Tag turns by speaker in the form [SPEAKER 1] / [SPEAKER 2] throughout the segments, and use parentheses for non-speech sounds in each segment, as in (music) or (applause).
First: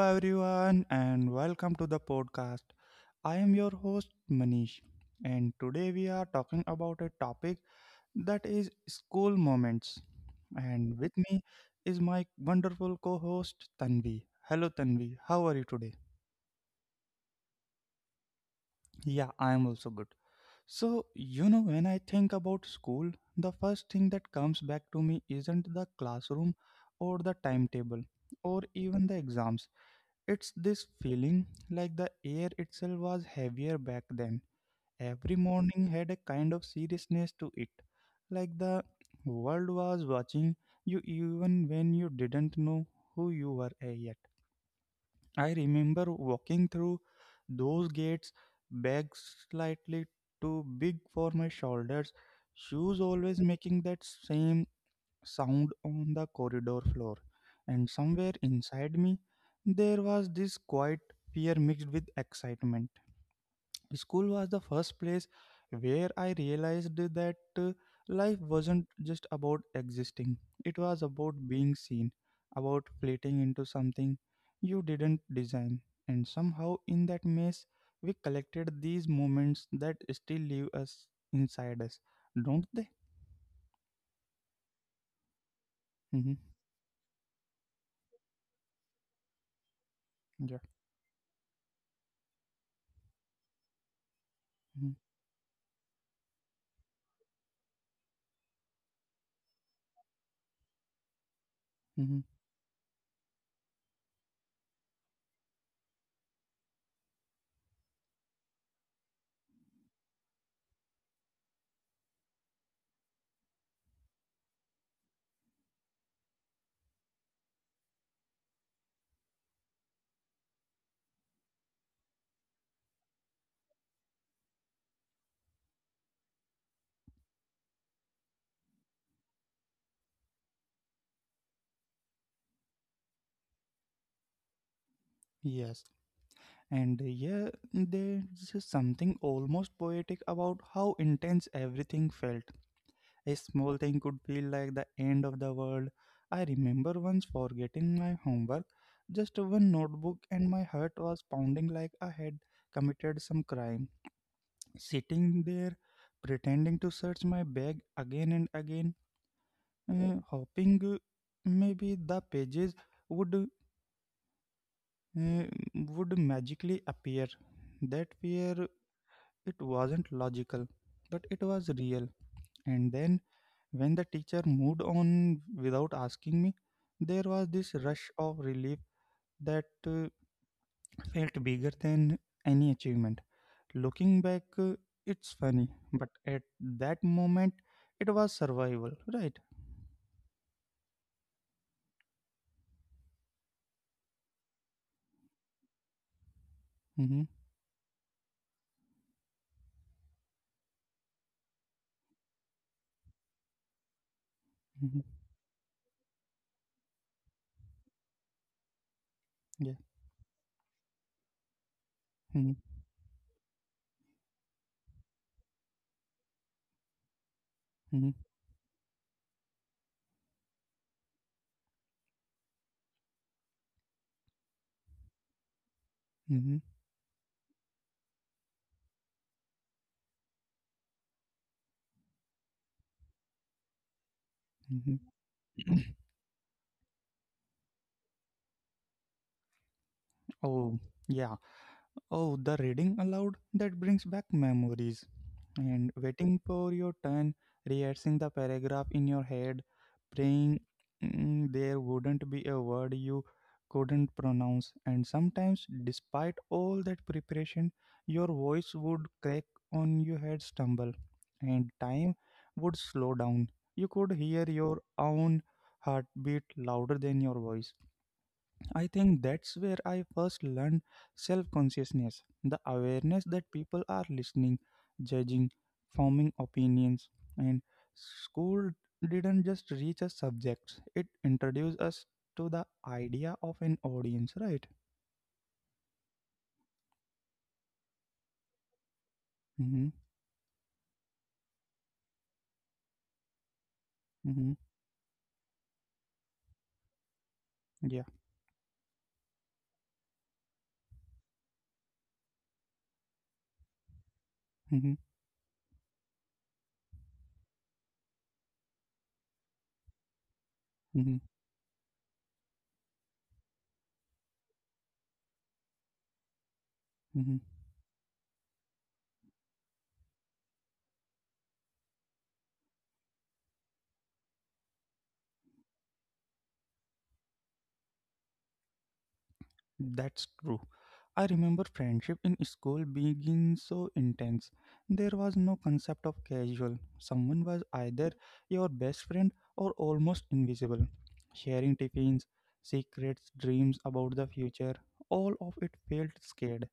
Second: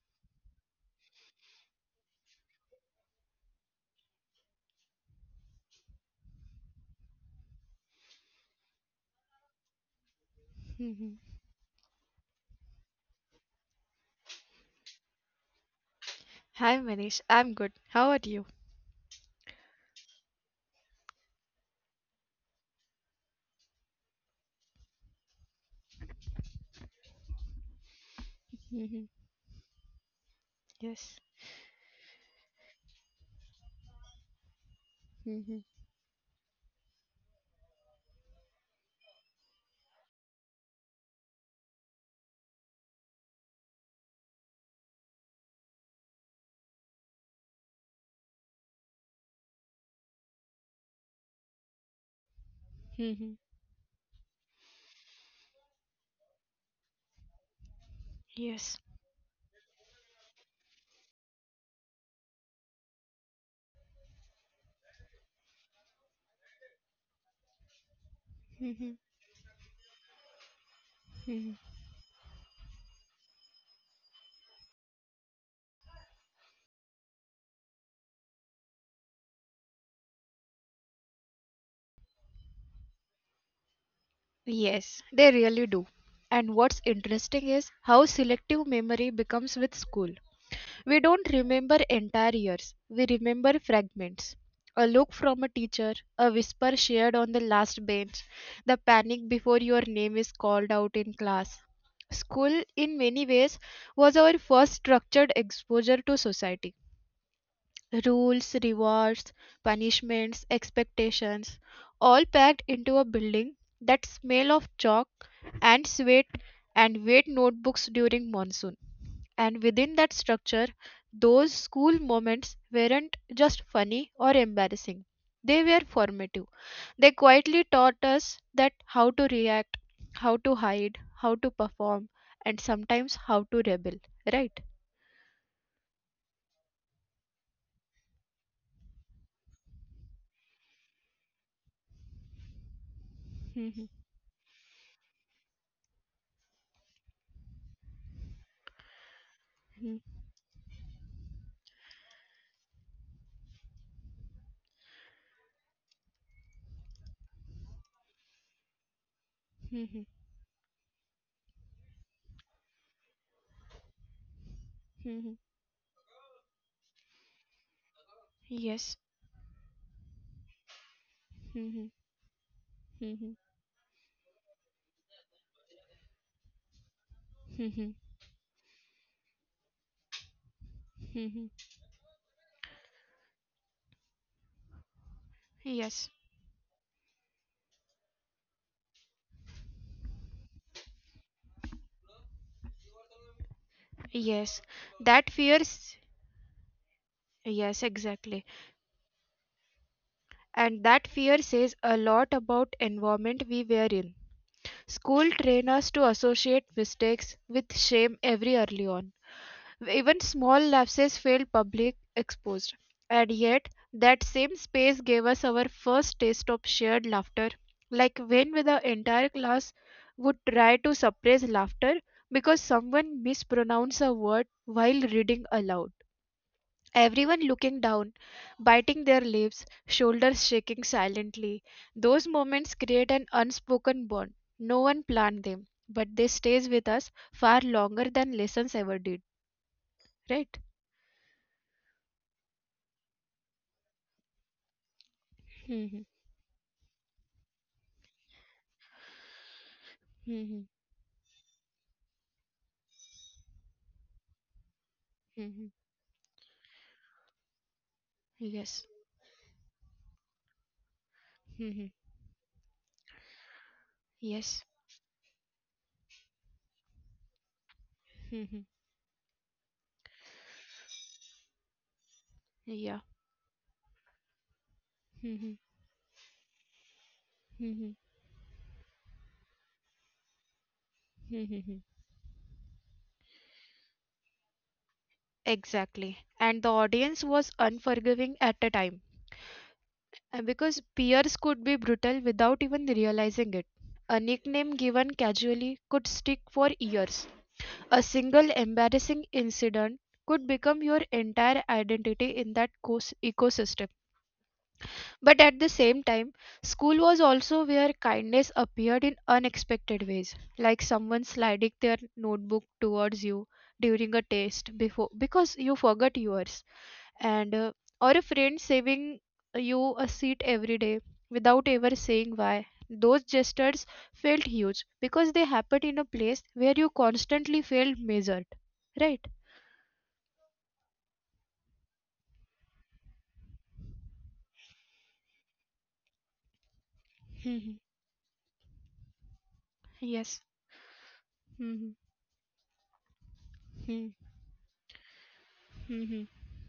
[SPEAKER 1] everyone, and welcome to the podcast. I am your host, Manish, and today we are talking about a topic that is school moments. And with
[SPEAKER 2] Mhm.
[SPEAKER 1] me is my wonderful co host, Tanvi. Hello, Tanvi, how are you today?
[SPEAKER 2] Hi Manish, I'm good. How are you?
[SPEAKER 1] Yeah, I am also good. So, when I think about school, the first thing that comes back to me isn't the classroom or the timetable or
[SPEAKER 2] Mhm.
[SPEAKER 1] even the exams. It's
[SPEAKER 2] Yes.
[SPEAKER 1] this feeling like the air itself was heavier back then.
[SPEAKER 2] Mhm.
[SPEAKER 1] Every morning had a kind of seriousness to it, like the world was watching you even when you didn't know who you were yet. I remember walking through those gates, bag slightly too big for my shoulders, shoes
[SPEAKER 2] Mhm.
[SPEAKER 1] always making that same sound on the corridor floor, and somewhere
[SPEAKER 2] Yes.
[SPEAKER 1] inside me there was this quiet fear mixed with excitement. School was the first place where I realized that life
[SPEAKER 2] Mhm.
[SPEAKER 1] wasn't just about existing, it was
[SPEAKER 2] Mhm.
[SPEAKER 1] about being seen, about fleeting into something you didn't design. And somehow, in that maze, we collected these moments that still live us inside us, don't they?
[SPEAKER 2] Yes, they really do. And
[SPEAKER 1] Hmm.
[SPEAKER 2] what's interesting is how selective memory becomes with school.
[SPEAKER 1] Yeah.
[SPEAKER 2] We don't remember entire years, we remember fragments. A look from a teacher, a whisper shared on the last bench, the panic before your name is called out in class.
[SPEAKER 1] Hmm.
[SPEAKER 2] School, in many ways, was our first structured exposure to society. Rules, rewards, punishments, expectations, all packed into a building. That smell of chalk and sweat and wet notebooks during monsoon. And within that structure, those school moments weren't just funny or embarrassing. They were formative. They quietly taught us that how to react, how to hide, how to perform, and sometimes how to rebel. Right?
[SPEAKER 1] Yes. And yeah, there's just something almost poetic about how intense everything felt. A
[SPEAKER 2] Mhm,
[SPEAKER 1] small thing could feel like the end of the world. I remember once forgetting my homework, just
[SPEAKER 2] mhm,
[SPEAKER 1] one notebook, and my heart was pounding like I had committed some crime. Sitting there, pretending to search my bag again and again,
[SPEAKER 2] mhm,
[SPEAKER 1] hoping maybe the pages would
[SPEAKER 2] mhm.
[SPEAKER 1] uh, magically appear. That fear.
[SPEAKER 2] Yes.
[SPEAKER 1] It wasn't logical, but it
[SPEAKER 2] Mhm.
[SPEAKER 1] was real. And
[SPEAKER 2] Mhm.
[SPEAKER 1] then, when the teacher moved on without asking me, there was
[SPEAKER 2] Mhm.
[SPEAKER 1] this rush of relief that
[SPEAKER 2] Mhm.
[SPEAKER 1] felt bigger than any achievement. Looking back, it's funny,
[SPEAKER 2] Yes,
[SPEAKER 1] but at that moment, it was survival, right?
[SPEAKER 2] yes. That fears,
[SPEAKER 1] Mm-hmm,
[SPEAKER 2] yes, exactly. And that fear says a lot about environment we were in. School
[SPEAKER 1] mm-hmm,
[SPEAKER 2] train us to associate mistakes with shame every early on.
[SPEAKER 1] yeah.
[SPEAKER 2] Even small lapses failed public
[SPEAKER 1] Mm-hmm,
[SPEAKER 2] exposed. And yet, that same space gave us our first taste of shared laughter, like
[SPEAKER 1] mm-hmm,
[SPEAKER 2] when the entire class would try to suppress laughter because someone mispronounced a word while reading aloud.
[SPEAKER 1] mm-hmm,
[SPEAKER 2] Everyone looking down, biting their lips, shoulders shaking silently. Those moments create an unspoken bond. No one planned them,
[SPEAKER 1] mm-hmm.
[SPEAKER 2] but they stays with us far longer than lessons ever did,
[SPEAKER 1] (clears throat)
[SPEAKER 2] right?
[SPEAKER 1] Oh, yeah. Oh, the reading aloud that brings back memories. And
[SPEAKER 2] (laughs)
[SPEAKER 1] waiting for your turn, rehearsing the paragraph in your head, praying
[SPEAKER 2] Mm-hmm.
[SPEAKER 1] there wouldn't be a word you couldn't pronounce. And
[SPEAKER 2] Mm-hmm.
[SPEAKER 1] sometimes, despite all that preparation, your voice
[SPEAKER 2] Yes.
[SPEAKER 1] would crack on your head, stumble, and
[SPEAKER 2] Mm-hmm.
[SPEAKER 1] time would slow down. You could hear
[SPEAKER 2] Yes.
[SPEAKER 1] your own heartbeat louder than your voice.
[SPEAKER 2] Mm-hmm.
[SPEAKER 1] I think that's where I first learned self consciousness, the
[SPEAKER 2] Yeah.
[SPEAKER 1] awareness that people are listening, judging,
[SPEAKER 2] Mm-hmm.
[SPEAKER 1] forming opinions. And
[SPEAKER 2] Mm-hmm.
[SPEAKER 1] school didn't just reach us subjects, it introduced
[SPEAKER 2] Mm-hmm.
[SPEAKER 1] us to the idea of an audience, right?
[SPEAKER 2] Exactly. And the audience was unforgiving at the time
[SPEAKER 1] Mm-hmm,
[SPEAKER 2] because peers could be brutal without even realizing it. A
[SPEAKER 1] mm-hmm,
[SPEAKER 2] nickname given casually could stick for years.
[SPEAKER 1] yeah.
[SPEAKER 2] A single embarrassing incident could become your entire identity in that ecosystem.
[SPEAKER 1] Mm-hmm,
[SPEAKER 2] But at the same time, school was also where kindness appeared in unexpected ways, like
[SPEAKER 1] mm-hmm,
[SPEAKER 2] someone sliding their notebook towards you during a test before because you forgot yours,
[SPEAKER 1] mm-hmm.
[SPEAKER 2] and or a friend saving you a seat every day without ever saying why. Those gestures felt huge because they happened in a place where you constantly felt measured, right?
[SPEAKER 1] That's true. I remember friendship in school being so intense. There was no concept of casual. Someone was
[SPEAKER 2] Mhm.
[SPEAKER 1] either your best friend or almost
[SPEAKER 2] Yes.
[SPEAKER 1] invisible. Sharing
[SPEAKER 2] Mhm.
[SPEAKER 1] tiffins, secrets, dreams about
[SPEAKER 2] Mhm.
[SPEAKER 1] the future, all of it felt
[SPEAKER 2] Mhm.
[SPEAKER 1] scared.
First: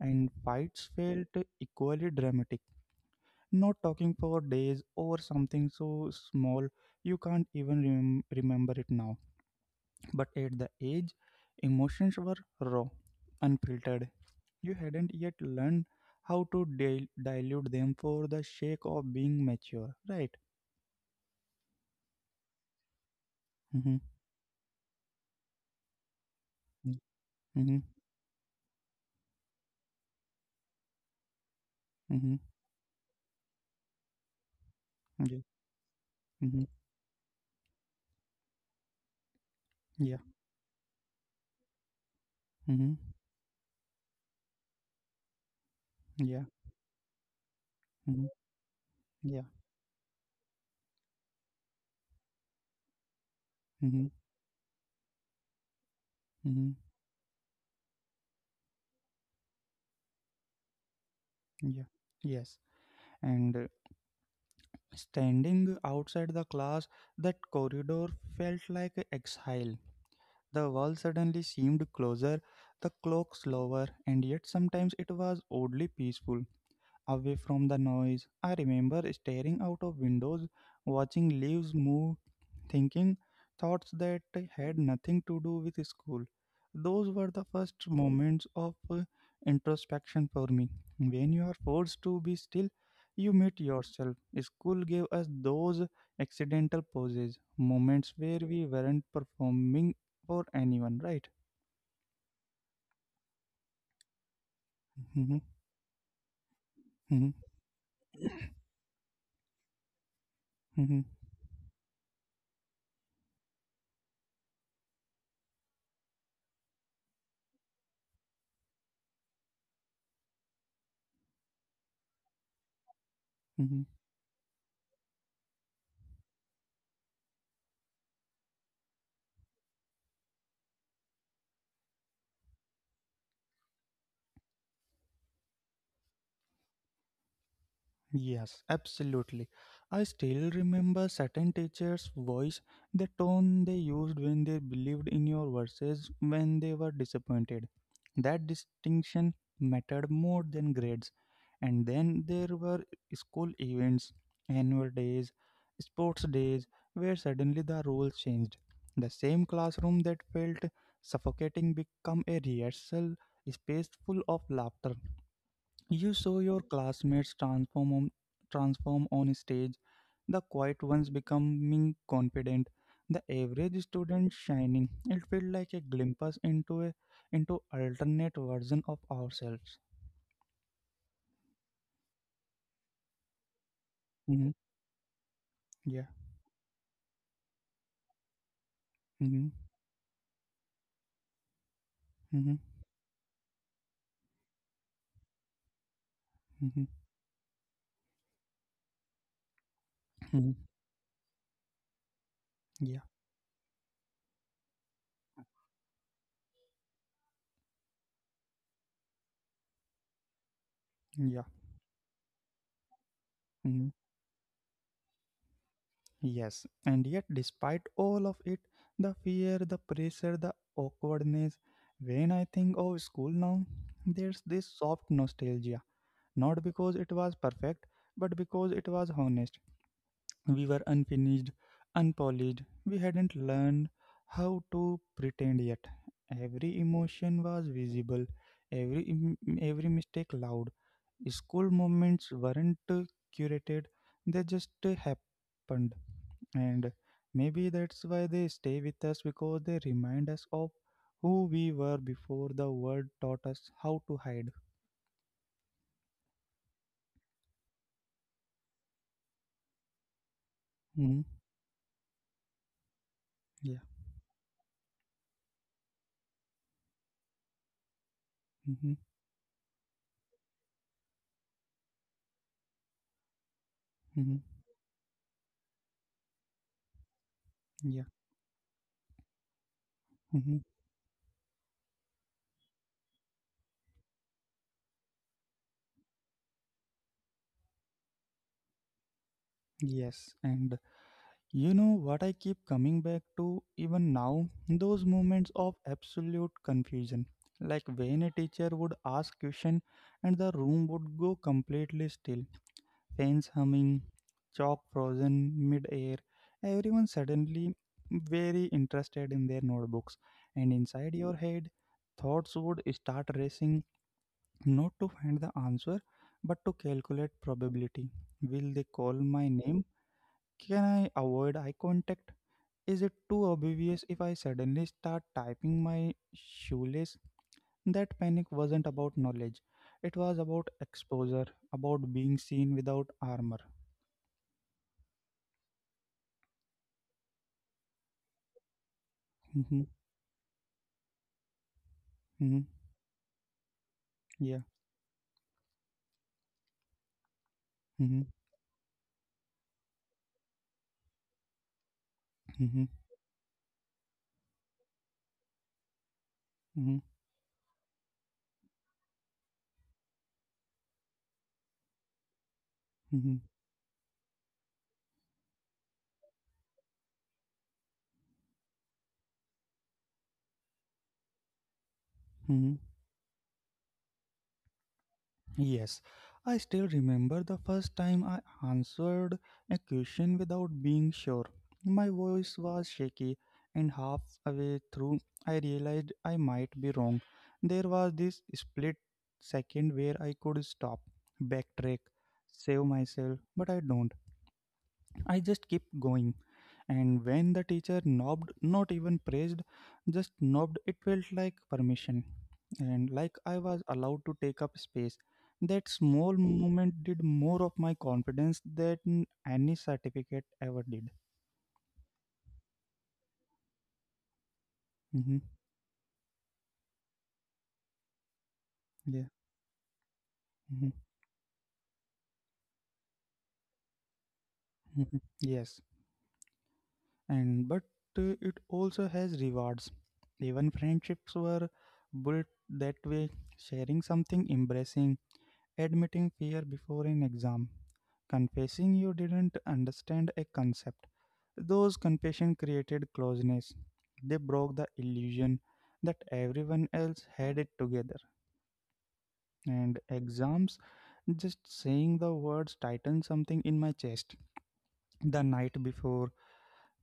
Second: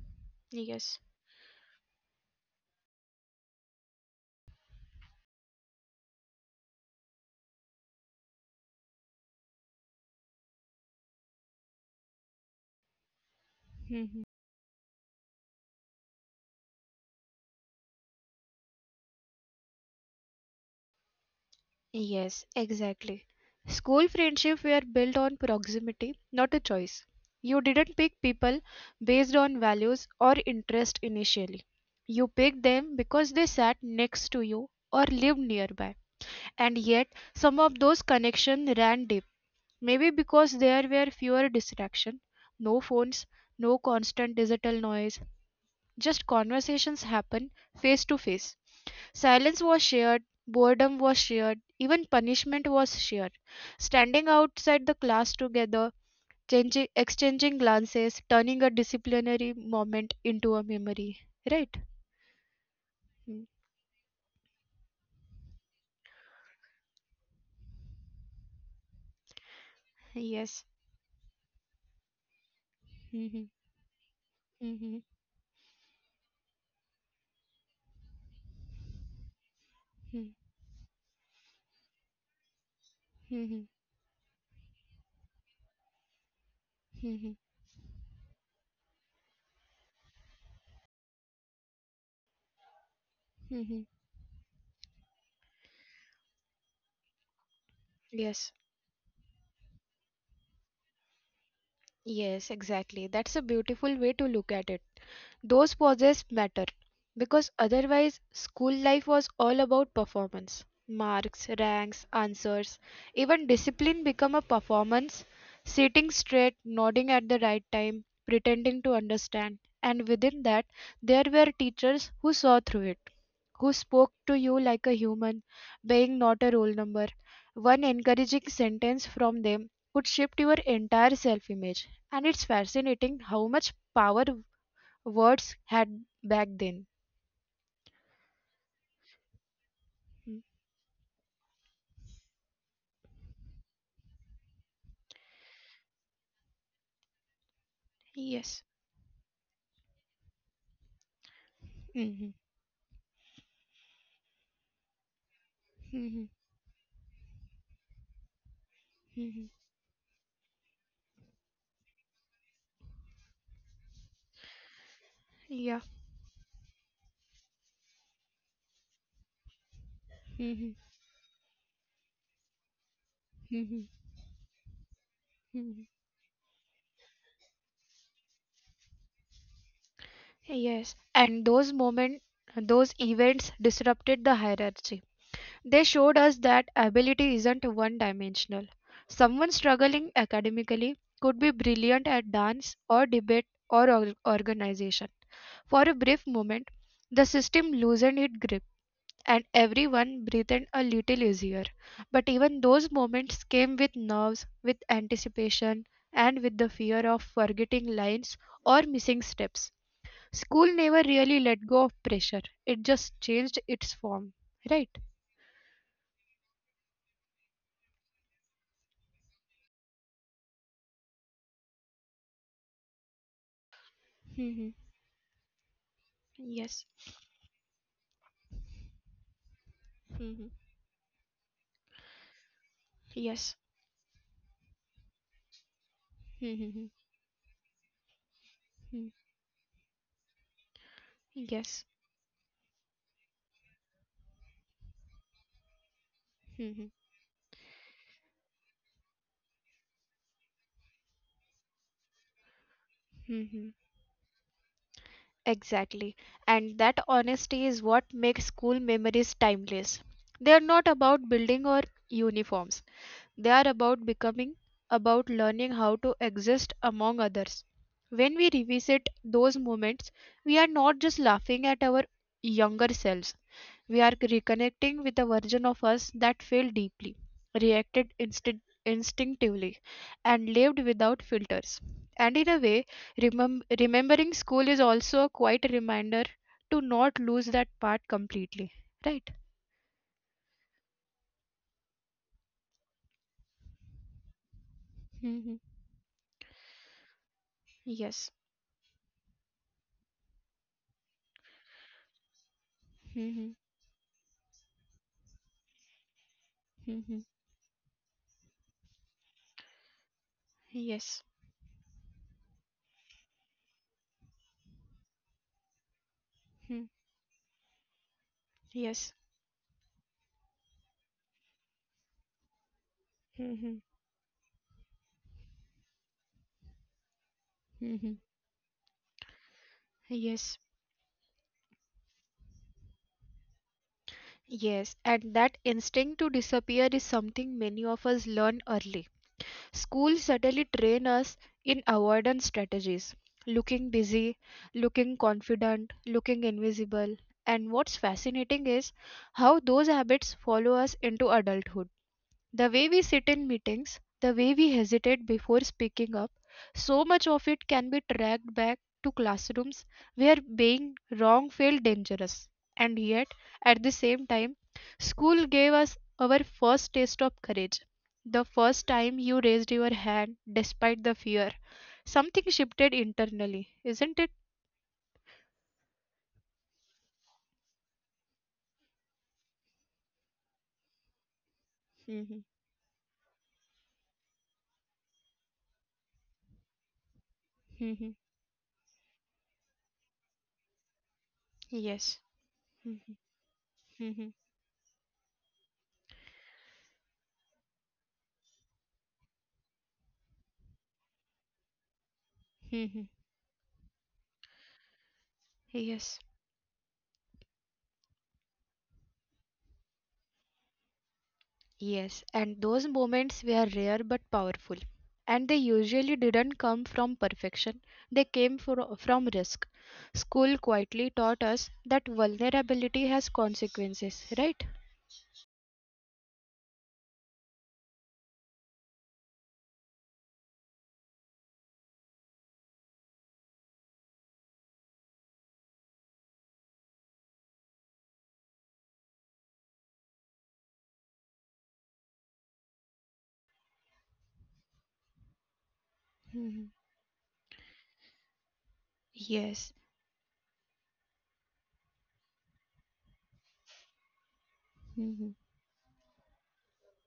[SPEAKER 1] And fights
[SPEAKER 2] Yes.
[SPEAKER 1] felt equally dramatic. Not talking for days over something so small you can't even remember it now. But at the age, emotions were raw, unfiltered.
[SPEAKER 2] Mhm.
[SPEAKER 1] You hadn't yet learned how to dilute them for the sake of being mature, right?
[SPEAKER 2] Yes, exactly.
[SPEAKER 1] Mm-hmm.
[SPEAKER 2] School friendship were built on proximity, not a choice. You
[SPEAKER 1] Mm-hmm.
[SPEAKER 2] didn't pick people based on values or interest initially. You
[SPEAKER 1] Mm-hmm.
[SPEAKER 2] picked them because they sat next to you or lived
[SPEAKER 1] Yeah.
[SPEAKER 2] nearby.
[SPEAKER 1] Mm-hmm.
[SPEAKER 2] And yet, some of those connections ran deep. Maybe
[SPEAKER 1] Yeah.
[SPEAKER 2] because there were fewer distractions, no
[SPEAKER 1] Mm-hmm.
[SPEAKER 2] phones, no constant digital noise, just
[SPEAKER 1] Yeah.
[SPEAKER 2] conversations happen face to
[SPEAKER 1] Mm-hmm.
[SPEAKER 2] face.
[SPEAKER 1] Yeah.
[SPEAKER 2] Silence was shared, boredom was shared, even punishment was shared.
[SPEAKER 1] Mm-hmm.
[SPEAKER 2] Standing outside the class together,
[SPEAKER 1] Mm-hmm.
[SPEAKER 2] changing, exchanging glances, turning a disciplinary moment into a memory.
[SPEAKER 1] Yeah.
[SPEAKER 2] Right?
[SPEAKER 1] Yes.
[SPEAKER 2] Mm.
[SPEAKER 1] And standing outside the class, that corridor felt like exile.
[SPEAKER 2] Yes.
[SPEAKER 1] The wall suddenly seemed closer, the clock
[SPEAKER 2] Mhm.
[SPEAKER 1] slower, and yet sometimes
[SPEAKER 2] Mhm.
[SPEAKER 1] it was oddly peaceful, away from the noise. I remember staring out of
[SPEAKER 2] Mhm.
[SPEAKER 1] windows, watching leaves move, thinking
[SPEAKER 2] Mhm.
[SPEAKER 1] thoughts that had nothing to do with school. Those were
[SPEAKER 2] Mhm.
[SPEAKER 1] the first moments of introspection for me. When you are forced to be still, you meet
[SPEAKER 2] Mhm.
[SPEAKER 1] yourself. School gave us those accidental pauses, moments where
[SPEAKER 2] Yes.
[SPEAKER 1] we weren't performing for anyone, right?
[SPEAKER 2] Yes, exactly. That's a beautiful way to look at it.
[SPEAKER 1] Mhm,
[SPEAKER 2] Those pauses matter
[SPEAKER 1] mhm,
[SPEAKER 2] because otherwise school life was all about performance.
[SPEAKER 1] mhm,
[SPEAKER 2] Marks, ranks, answers, even discipline become a performance. Sitting straight, nodding at the right time, pretending to understand. And within that, there were teachers who saw through it, who
[SPEAKER 1] mhm.
[SPEAKER 2] spoke to you like a human being, not a roll number. One encouraging sentence from them could shift your entire self image. And it's fascinating how much power words had back then.
[SPEAKER 1] Yes, absolutely. I
[SPEAKER 2] Mm.
[SPEAKER 1] still remember certain teachers' voice, the tone they used when they believed in your verses when they were disappointed. That
[SPEAKER 2] Yes.
[SPEAKER 1] distinction mattered more than grades. And then
[SPEAKER 2] Mhm,
[SPEAKER 1] there were school events, annual days, sports
[SPEAKER 2] mhm,
[SPEAKER 1] days, where suddenly the rules changed. The same
[SPEAKER 2] mhm.
[SPEAKER 1] classroom that felt suffocating became a rehearsal space full of laughter.
[SPEAKER 2] Yeah.
[SPEAKER 1] You saw your classmates transform on stage, the
[SPEAKER 2] Mhm,
[SPEAKER 1] quiet ones becoming confident, the average
[SPEAKER 2] mhm,
[SPEAKER 1] student shining. It felt like a
[SPEAKER 2] mhm.
[SPEAKER 1] glimpse into alternate version of ourselves.
[SPEAKER 2] Yes. And those moments, those events disrupted the
[SPEAKER 1] Hmm.
[SPEAKER 2] hierarchy. They
[SPEAKER 1] Yeah.
[SPEAKER 2] showed us that ability isn't one dimensional.
[SPEAKER 1] Mm-hmm.
[SPEAKER 2] Someone struggling academically could be brilliant at
[SPEAKER 1] Mm-hmm.
[SPEAKER 2] dance or debate or organization. For a brief moment,
[SPEAKER 1] Mm-hmm.
[SPEAKER 2] the system loosened its grip, and everyone
[SPEAKER 1] Mm-hmm.
[SPEAKER 2] breathed a little easier. But even those
[SPEAKER 1] Yeah.
[SPEAKER 2] moments came with nerves, with anticipation, and with the fear of forgetting lines or missing steps. School never
[SPEAKER 1] Yeah.
[SPEAKER 2] really let go of pressure, it just changed
[SPEAKER 1] Mm-hmm.
[SPEAKER 2] its form, right?
[SPEAKER 1] Yes, and yet, despite all of it, the fear, the pressure, the awkwardness, when I think of school now, there's this
[SPEAKER 2] Mm-hmm.
[SPEAKER 1] soft nostalgia. Not
[SPEAKER 2] Yes.
[SPEAKER 1] because it was perfect, but because it was honest.
[SPEAKER 2] Mm-hmm.
[SPEAKER 1] We were unfinished, unpolished, we hadn't
[SPEAKER 2] Yes.
[SPEAKER 1] learned how to pretend yet. Every
[SPEAKER 2] Mm-hmm.
[SPEAKER 1] emotion was visible, every mistake loud. School
[SPEAKER 2] Yes.
[SPEAKER 1] moments weren't curated, they just happened. And
[SPEAKER 2] Mm-hmm.
[SPEAKER 1] maybe that's why they stay with us, because they remind us of who we were before the world taught us
[SPEAKER 2] hmm
[SPEAKER 1] how to hide.
[SPEAKER 2] Exactly. And that honesty is what makes school memories timeless. They are not
[SPEAKER 1] Hmm.
[SPEAKER 2] about building or uniforms. They are
[SPEAKER 1] Yeah.
[SPEAKER 2] about becoming, about learning how to exist among others. When we
[SPEAKER 1] Hmm.
[SPEAKER 2] revisit those moments, we are not just laughing at our younger selves, we are
[SPEAKER 1] Hmm.
[SPEAKER 2] reconnecting with a version of us that felt deeply,
[SPEAKER 1] Yeah.
[SPEAKER 2] reacted instinctively,
[SPEAKER 1] Hmm.
[SPEAKER 2] and lived without filters. And in a way, remembering school is also a quiet reminder to not lose that part completely. Right?
[SPEAKER 1] Yes. And you know what I keep coming back to even now? Those moments
[SPEAKER 2] Hmm.
[SPEAKER 1] of absolute confusion. Like when a
[SPEAKER 2] Yes.
[SPEAKER 1] teacher would ask question and the room would go completely still. Fans
[SPEAKER 2] Hmm.
[SPEAKER 1] humming, chalk frozen mid-air, everyone
[SPEAKER 2] Hmm.
[SPEAKER 1] suddenly very interested in their notebooks, and inside
[SPEAKER 2] Yes.
[SPEAKER 1] your head, thoughts would start racing, not to find the answer but to calculate probability. Will they call
[SPEAKER 2] Yes.
[SPEAKER 1] my name? Can I avoid eye contact? Is it too
[SPEAKER 2] Mhm.
[SPEAKER 1] obvious if I suddenly start typing my shoelace? That
[SPEAKER 2] Mhm.
[SPEAKER 1] panic wasn't about knowledge. It was
[SPEAKER 2] Yes.
[SPEAKER 1] about exposure, about being seen without armor.
[SPEAKER 2] Yes. And that instinct to disappear is something many of us learn early. Schools certainly train us in avoidance
[SPEAKER 1] (laughs)
[SPEAKER 2] strategies, looking busy,
[SPEAKER 1] Yeah.
[SPEAKER 2] looking confident, looking invisible. And what's
[SPEAKER 1] Mm-hmm.
[SPEAKER 2] fascinating is how those habits follow us into adulthood. The
[SPEAKER 1] Mm-hmm.
[SPEAKER 2] way we sit in meetings, the way we hesitate before speaking up,
[SPEAKER 1] Mm-hmm.
[SPEAKER 2] so much of it can be tracked back to classrooms where being wrong felt dangerous. And yet,
[SPEAKER 1] Mm-hmm.
[SPEAKER 2] at the same time, school gave us our first taste of courage. The first time you raised your hand despite the fear, something
[SPEAKER 1] Mm-hmm.
[SPEAKER 2] shifted internally, isn't it?
[SPEAKER 1] Yes. I still remember the first time I answered a question without being sure. My
[SPEAKER 2] Mhm,
[SPEAKER 1] voice was shaky, and halfway through, I realized I might be wrong. There was
[SPEAKER 2] mhm,
[SPEAKER 1] this split second where I could stop, backtrack,
[SPEAKER 2] yes.
[SPEAKER 1] save
[SPEAKER 2] Mhm,
[SPEAKER 1] myself, but I don't.
[SPEAKER 2] mhm,
[SPEAKER 1] I just kept going. And when the teacher knobbed, not even praised, just knobbed, it felt like permission.
[SPEAKER 2] mhm,
[SPEAKER 1] And like I was allowed to take up space. That
[SPEAKER 2] yes.
[SPEAKER 1] small moment did more of my confidence than any certificate ever did.
[SPEAKER 2] Yes, and those moments were rare but powerful.
[SPEAKER 1] Hmm.
[SPEAKER 2] And they usually didn't come from perfection, they came from
[SPEAKER 1] Yeah.
[SPEAKER 2] risk. School
[SPEAKER 1] Mhm.
[SPEAKER 2] quietly taught us that vulnerability has consequences, right?
[SPEAKER 1] Mhm. Yes. And but it also has rewards. Even friendships were built that way, sharing something embracing. Admitting fear before an exam. Confessing you didn't understand a concept. Those confessions created closeness. They broke the illusion that
[SPEAKER 2] Mhm.
[SPEAKER 1] everyone else had it together.
[SPEAKER 2] Yes.
[SPEAKER 1] And exams, just saying the words tightened something in my chest.
[SPEAKER 2] Mhm.
[SPEAKER 1] The night before,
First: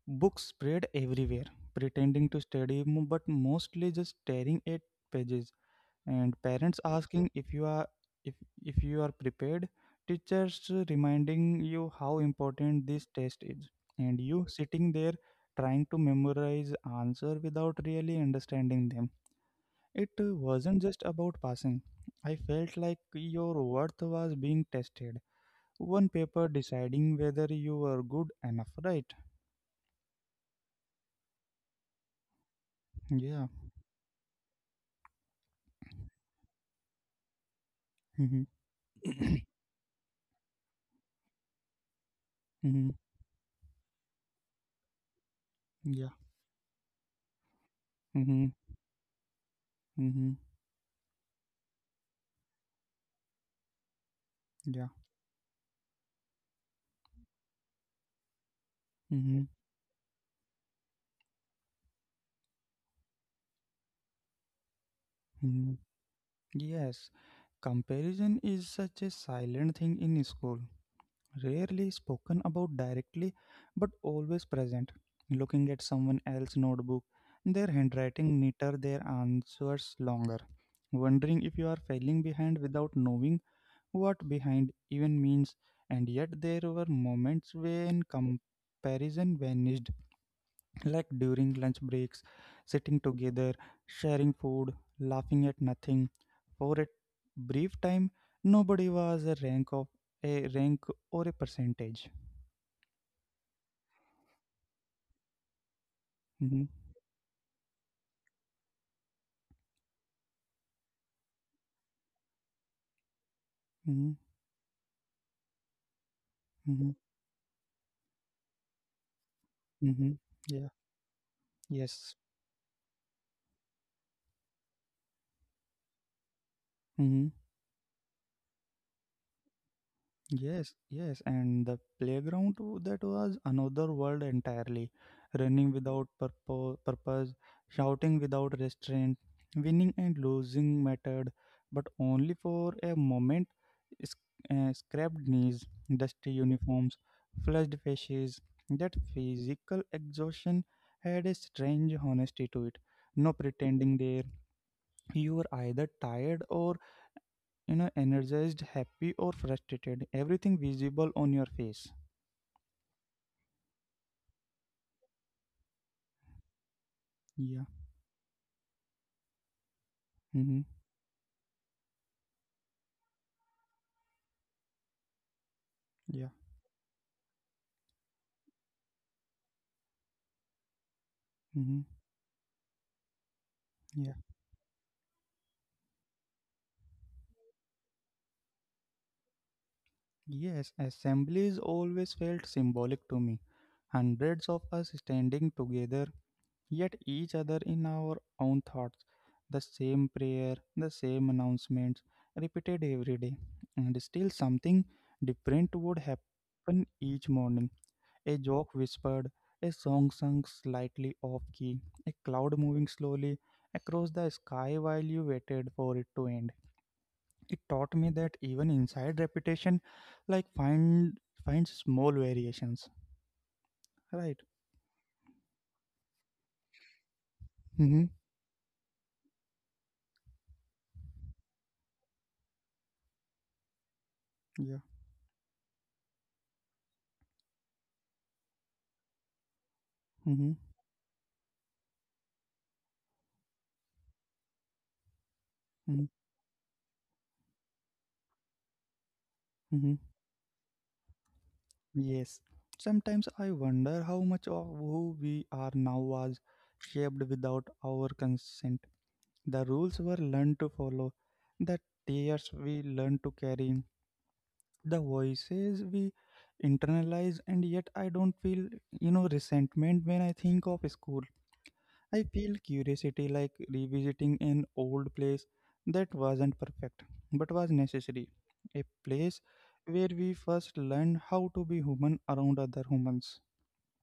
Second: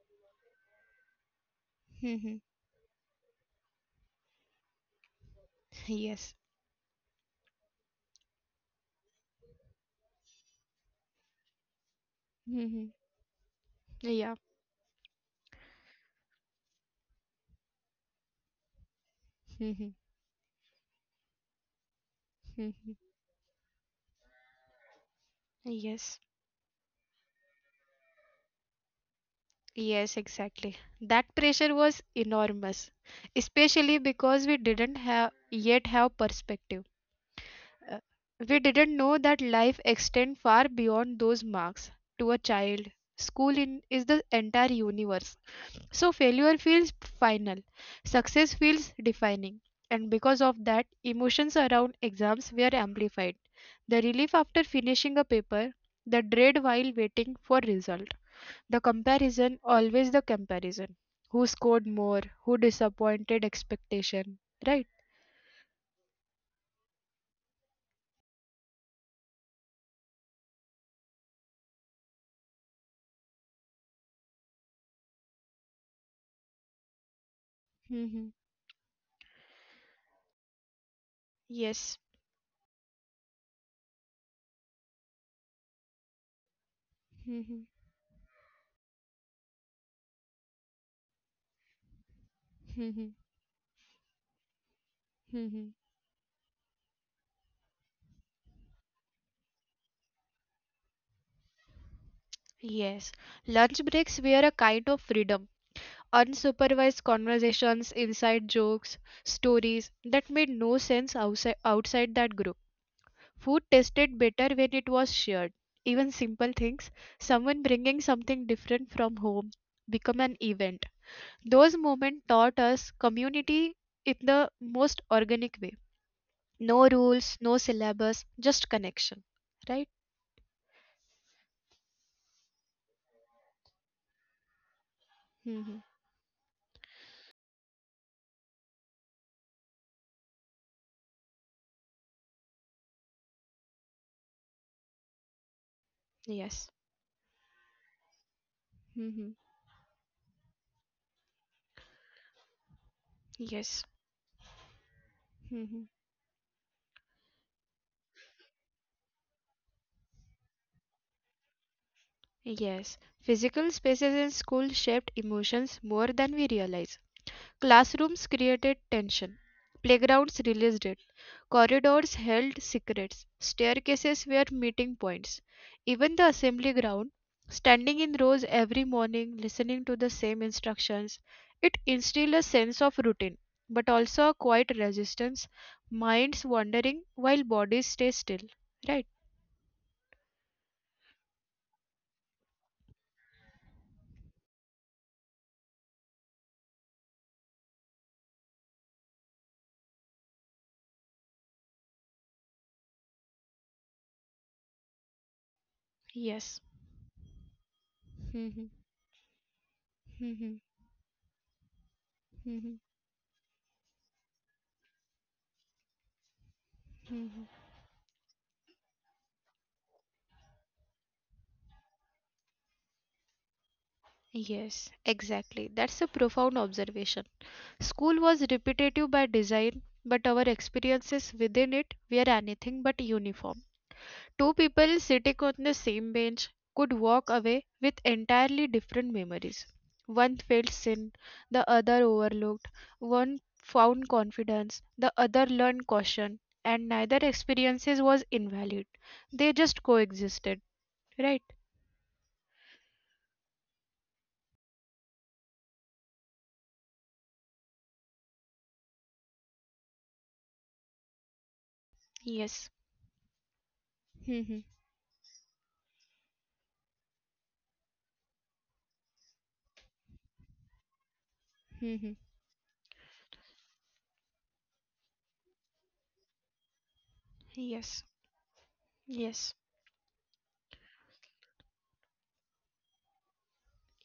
[SPEAKER 1] books spread everywhere, pretending
[SPEAKER 2] Mhm.
[SPEAKER 1] to study, but mostly just staring at pages,
[SPEAKER 2] Yes.
[SPEAKER 1] and parents asking if if you are prepared, teachers reminding you how important
[SPEAKER 2] Mhm.
[SPEAKER 1] this test is, and
[SPEAKER 2] Yeah.
[SPEAKER 1] you sitting there trying to memorize answer without really understanding them.
[SPEAKER 2] Mhm.
[SPEAKER 1] It wasn't just about passing. I felt
[SPEAKER 2] Mhm.
[SPEAKER 1] like your worth was being tested, one
[SPEAKER 2] Yes.
[SPEAKER 1] paper deciding whether you were good enough, right?
[SPEAKER 2] Yes, exactly. That pressure was enormous,
[SPEAKER 1] Yeah.
[SPEAKER 2] especially because we didn't have yet have perspective. Uh,
[SPEAKER 1] Mm-hmm.
[SPEAKER 2] We didn't know
[SPEAKER 1] (coughs)
[SPEAKER 2] that life extends far beyond those marks to a
[SPEAKER 1] (clears throat) Mm-hmm.
[SPEAKER 2] child. School is the entire universe.
[SPEAKER 1] Yeah.
[SPEAKER 2] So failure feels final,
[SPEAKER 1] Mm-hmm.
[SPEAKER 2] success feels defining. And
[SPEAKER 1] Mm-hmm.
[SPEAKER 2] because of that, emotions around exams were amplified. The relief after
[SPEAKER 1] Yeah.
[SPEAKER 2] finishing a paper, the dread while waiting for result. The
[SPEAKER 1] Mm-hmm.
[SPEAKER 2] comparison, always the comparison. Who scored more? Who disappointed expectation? Right?
[SPEAKER 1] Mm-hmm. Yes. Comparison is such a silent thing in school, rarely spoken about directly, but always present. Looking at someone else's notebook, their handwriting
[SPEAKER 2] Hmm.
[SPEAKER 1] neater, their answers longer. Wondering if you are
[SPEAKER 2] Yes.
[SPEAKER 1] falling behind without knowing what behind even means, and yet there were moments
[SPEAKER 2] Hmm.
[SPEAKER 1] when comparison vanished, like during lunch breaks, sitting
[SPEAKER 2] (laughs)
[SPEAKER 1] together, sharing food, laughing at
[SPEAKER 2] Mhm.
[SPEAKER 1] nothing. For a brief time, nobody was a rank or a percentage.
[SPEAKER 2] Yes, lunch breaks were a kind of freedom.
[SPEAKER 1] Mm-hmm,
[SPEAKER 2] Unsupervised conversations, inside jokes, stories that made no sense outside that group. Food
[SPEAKER 1] mm-hmm,
[SPEAKER 2] tasted better when it was shared. Even simple
[SPEAKER 1] mm-hmm,
[SPEAKER 2] things, someone bringing something different from home,
[SPEAKER 1] mm-hmm.
[SPEAKER 2] become an
[SPEAKER 1] Yeah.
[SPEAKER 2] event. Those
[SPEAKER 1] Yes.
[SPEAKER 2] moments taught us community in the most organic way. No
[SPEAKER 1] Mm-hmm.
[SPEAKER 2] rules, no syllabus, just connection. Right?
[SPEAKER 1] Yes, yes, and the playground too, that was another world entirely. Running
[SPEAKER 2] Hmm.
[SPEAKER 1] without purpose, shouting without restraint, winning and losing mattered, but only for a moment. Sc- scrapped knees, dusty
[SPEAKER 2] Yes.
[SPEAKER 1] uniforms, flushed faces. That
[SPEAKER 2] Mhm.
[SPEAKER 1] physical exhaustion had a strange honesty to it. No pretending
[SPEAKER 2] Yes.
[SPEAKER 1] there. You were either
[SPEAKER 2] Hmm.
[SPEAKER 1] tired or energized, happy or frustrated, everything visible on your face.
[SPEAKER 2] Yes, physical spaces in school shaped emotions more than we realize.
[SPEAKER 1] Yeah.
[SPEAKER 2] Classrooms created tension,
[SPEAKER 1] Mm-hmm.
[SPEAKER 2] playgrounds released it, corridors held secrets, staircases were meeting points.
[SPEAKER 1] Yeah.
[SPEAKER 2] Even the assembly ground, standing in rows every morning, listening to the same instructions,
[SPEAKER 1] Mm-hmm.
[SPEAKER 2] it instilled a sense of routine, but
[SPEAKER 1] Yeah.
[SPEAKER 2] also a quiet resistance, minds wandering while bodies stay still. Right?
[SPEAKER 1] Yes. Assemblies always felt symbolic to me. Hundreds of us standing together, yet each other in our own thoughts. The same prayer, the same announcements repeated every day, and still something different would
[SPEAKER 2] Yes.
[SPEAKER 1] happen each morning. A joke whispered, a song sung slightly off key, a cloud moving slowly across the sky while you waited for it to end. It
[SPEAKER 2] (laughs)
[SPEAKER 1] taught me that even inside repetition, like find small variations. Right.
[SPEAKER 2] Yes, exactly. That's a profound observation.
[SPEAKER 1] Mm-hmm.
[SPEAKER 2] School was repetitive by design, but our experiences within it were anything but uniform. Two
[SPEAKER 1] Yeah.
[SPEAKER 2] people sitting on the same bench could walk away with entirely different memories. One
[SPEAKER 1] Mm-hmm.
[SPEAKER 2] felt sin, the other overlooked. One found confidence, the other learned
[SPEAKER 1] Mm-hmm.
[SPEAKER 2] caution, and neither experiences was invalid. They just
[SPEAKER 1] Mm-hmm.
[SPEAKER 2] coexisted, right?
[SPEAKER 1] Yes. Sometimes I wonder how much of who we are now was shaped without our consent. The rules were learned to follow, the tears
[SPEAKER 2] Yes.
[SPEAKER 1] we learned to carry,
[SPEAKER 2] (laughs) Hmm.
[SPEAKER 1] the voices we internalize, and yet I don't feel resentment when I think of school.
[SPEAKER 2] Hmm.
[SPEAKER 1] I feel curiosity, like revisiting an old place that wasn't perfect but was
[SPEAKER 2] Yes.
[SPEAKER 1] necessary, a place
[SPEAKER 2] Yes.
[SPEAKER 1] where we first learned how to be human around other humans.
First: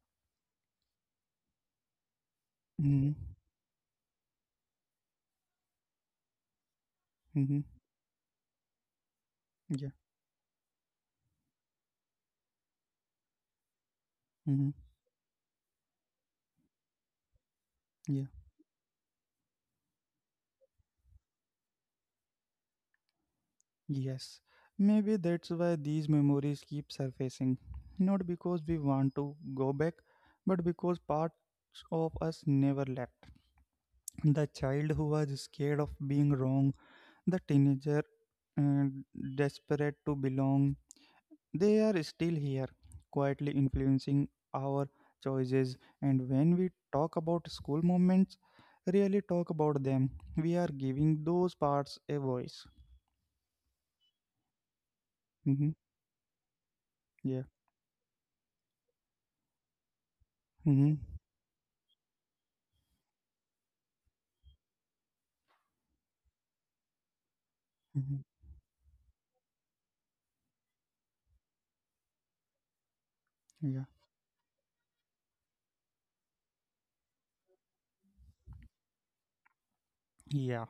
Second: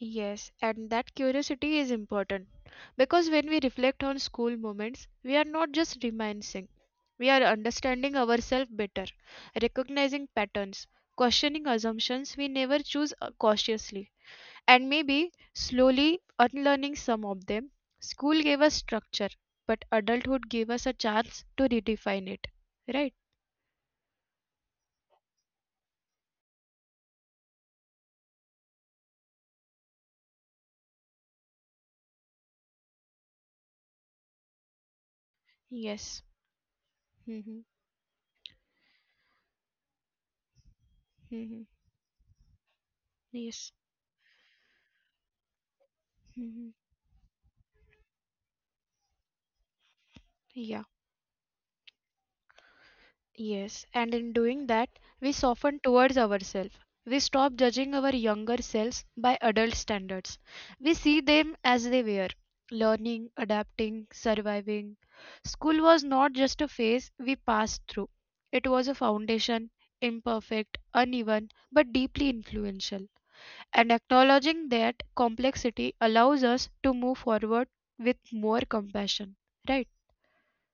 [SPEAKER 2] Yes, and that curiosity is important
[SPEAKER 1] Mm-hmm.
[SPEAKER 2] because when we reflect on school moments, we are not just reminiscing, we are
[SPEAKER 1] Mm-hmm.
[SPEAKER 2] understanding ourselves better,
[SPEAKER 1] Yeah.
[SPEAKER 2] recognizing patterns, questioning assumptions we never choose cautiously,
[SPEAKER 1] Mm-hmm.
[SPEAKER 2] and maybe slowly unlearning some of them.
[SPEAKER 1] Yeah.
[SPEAKER 2] School gave us structure, but adulthood gave us a chance to redefine it. Right?
[SPEAKER 1] Yes, maybe that's why these memories keep surfacing. Not because we want to go back, but because parts of us never left. The child who was scared of
[SPEAKER 2] Yes.
[SPEAKER 1] being wrong, the
[SPEAKER 2] Hmm.
[SPEAKER 1] teenager uh, desperate to belong,
[SPEAKER 2] Hmm.
[SPEAKER 1] they are still here, quietly
[SPEAKER 2] Yes.
[SPEAKER 1] influencing our choices. And when
[SPEAKER 2] Hmm.
[SPEAKER 1] we talk about school moments, really talk about them, we are
[SPEAKER 2] Yeah.
[SPEAKER 1] giving those parts a voice.
[SPEAKER 2] Yes, and in doing that, we
[SPEAKER 1] Hmm.
[SPEAKER 2] soften towards ourselves. We
[SPEAKER 1] Yeah.
[SPEAKER 2] stop judging our younger selves by adult standards. We
[SPEAKER 1] Hmm.
[SPEAKER 2] see them as they were learning, adapting, surviving. School was not just a phase we passed through, it was a foundation, imperfect, uneven, but deeply influential.
[SPEAKER 1] Yeah.
[SPEAKER 2] And acknowledging that complexity allows us to move forward with more compassion. Right?
[SPEAKER 1] Yeah.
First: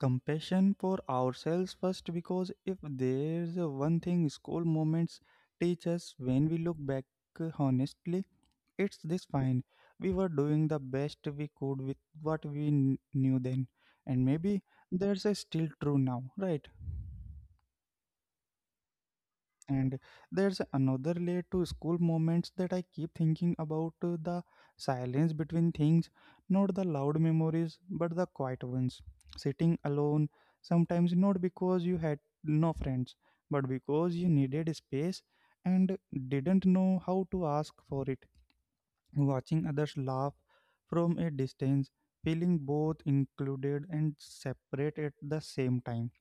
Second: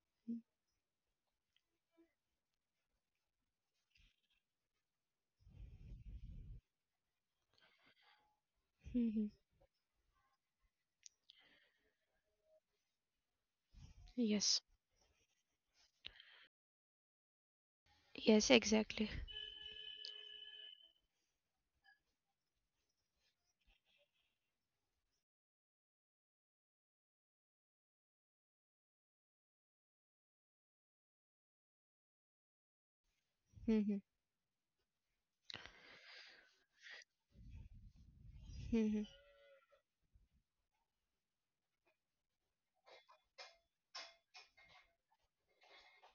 [SPEAKER 1] Compassion for ourselves first, because if there's a one thing school moments teach us when we look back honestly, it's this
[SPEAKER 2] Hmm.
[SPEAKER 1] fine. We were doing the best we could with what we knew then, and maybe
[SPEAKER 2] Yes.
[SPEAKER 1] there's a still true now, right?
[SPEAKER 2] Yes, exactly.
[SPEAKER 1] And there's another layer to school moments that I keep thinking about, the silence between things, not the loud memories, but the quiet ones. Sitting alone, sometimes not because you had no friends, but because you needed space and didn't know how to ask for it.
[SPEAKER 2] Hmm.
[SPEAKER 1] Watching others laugh from a distance, feeling both included and separate at the same time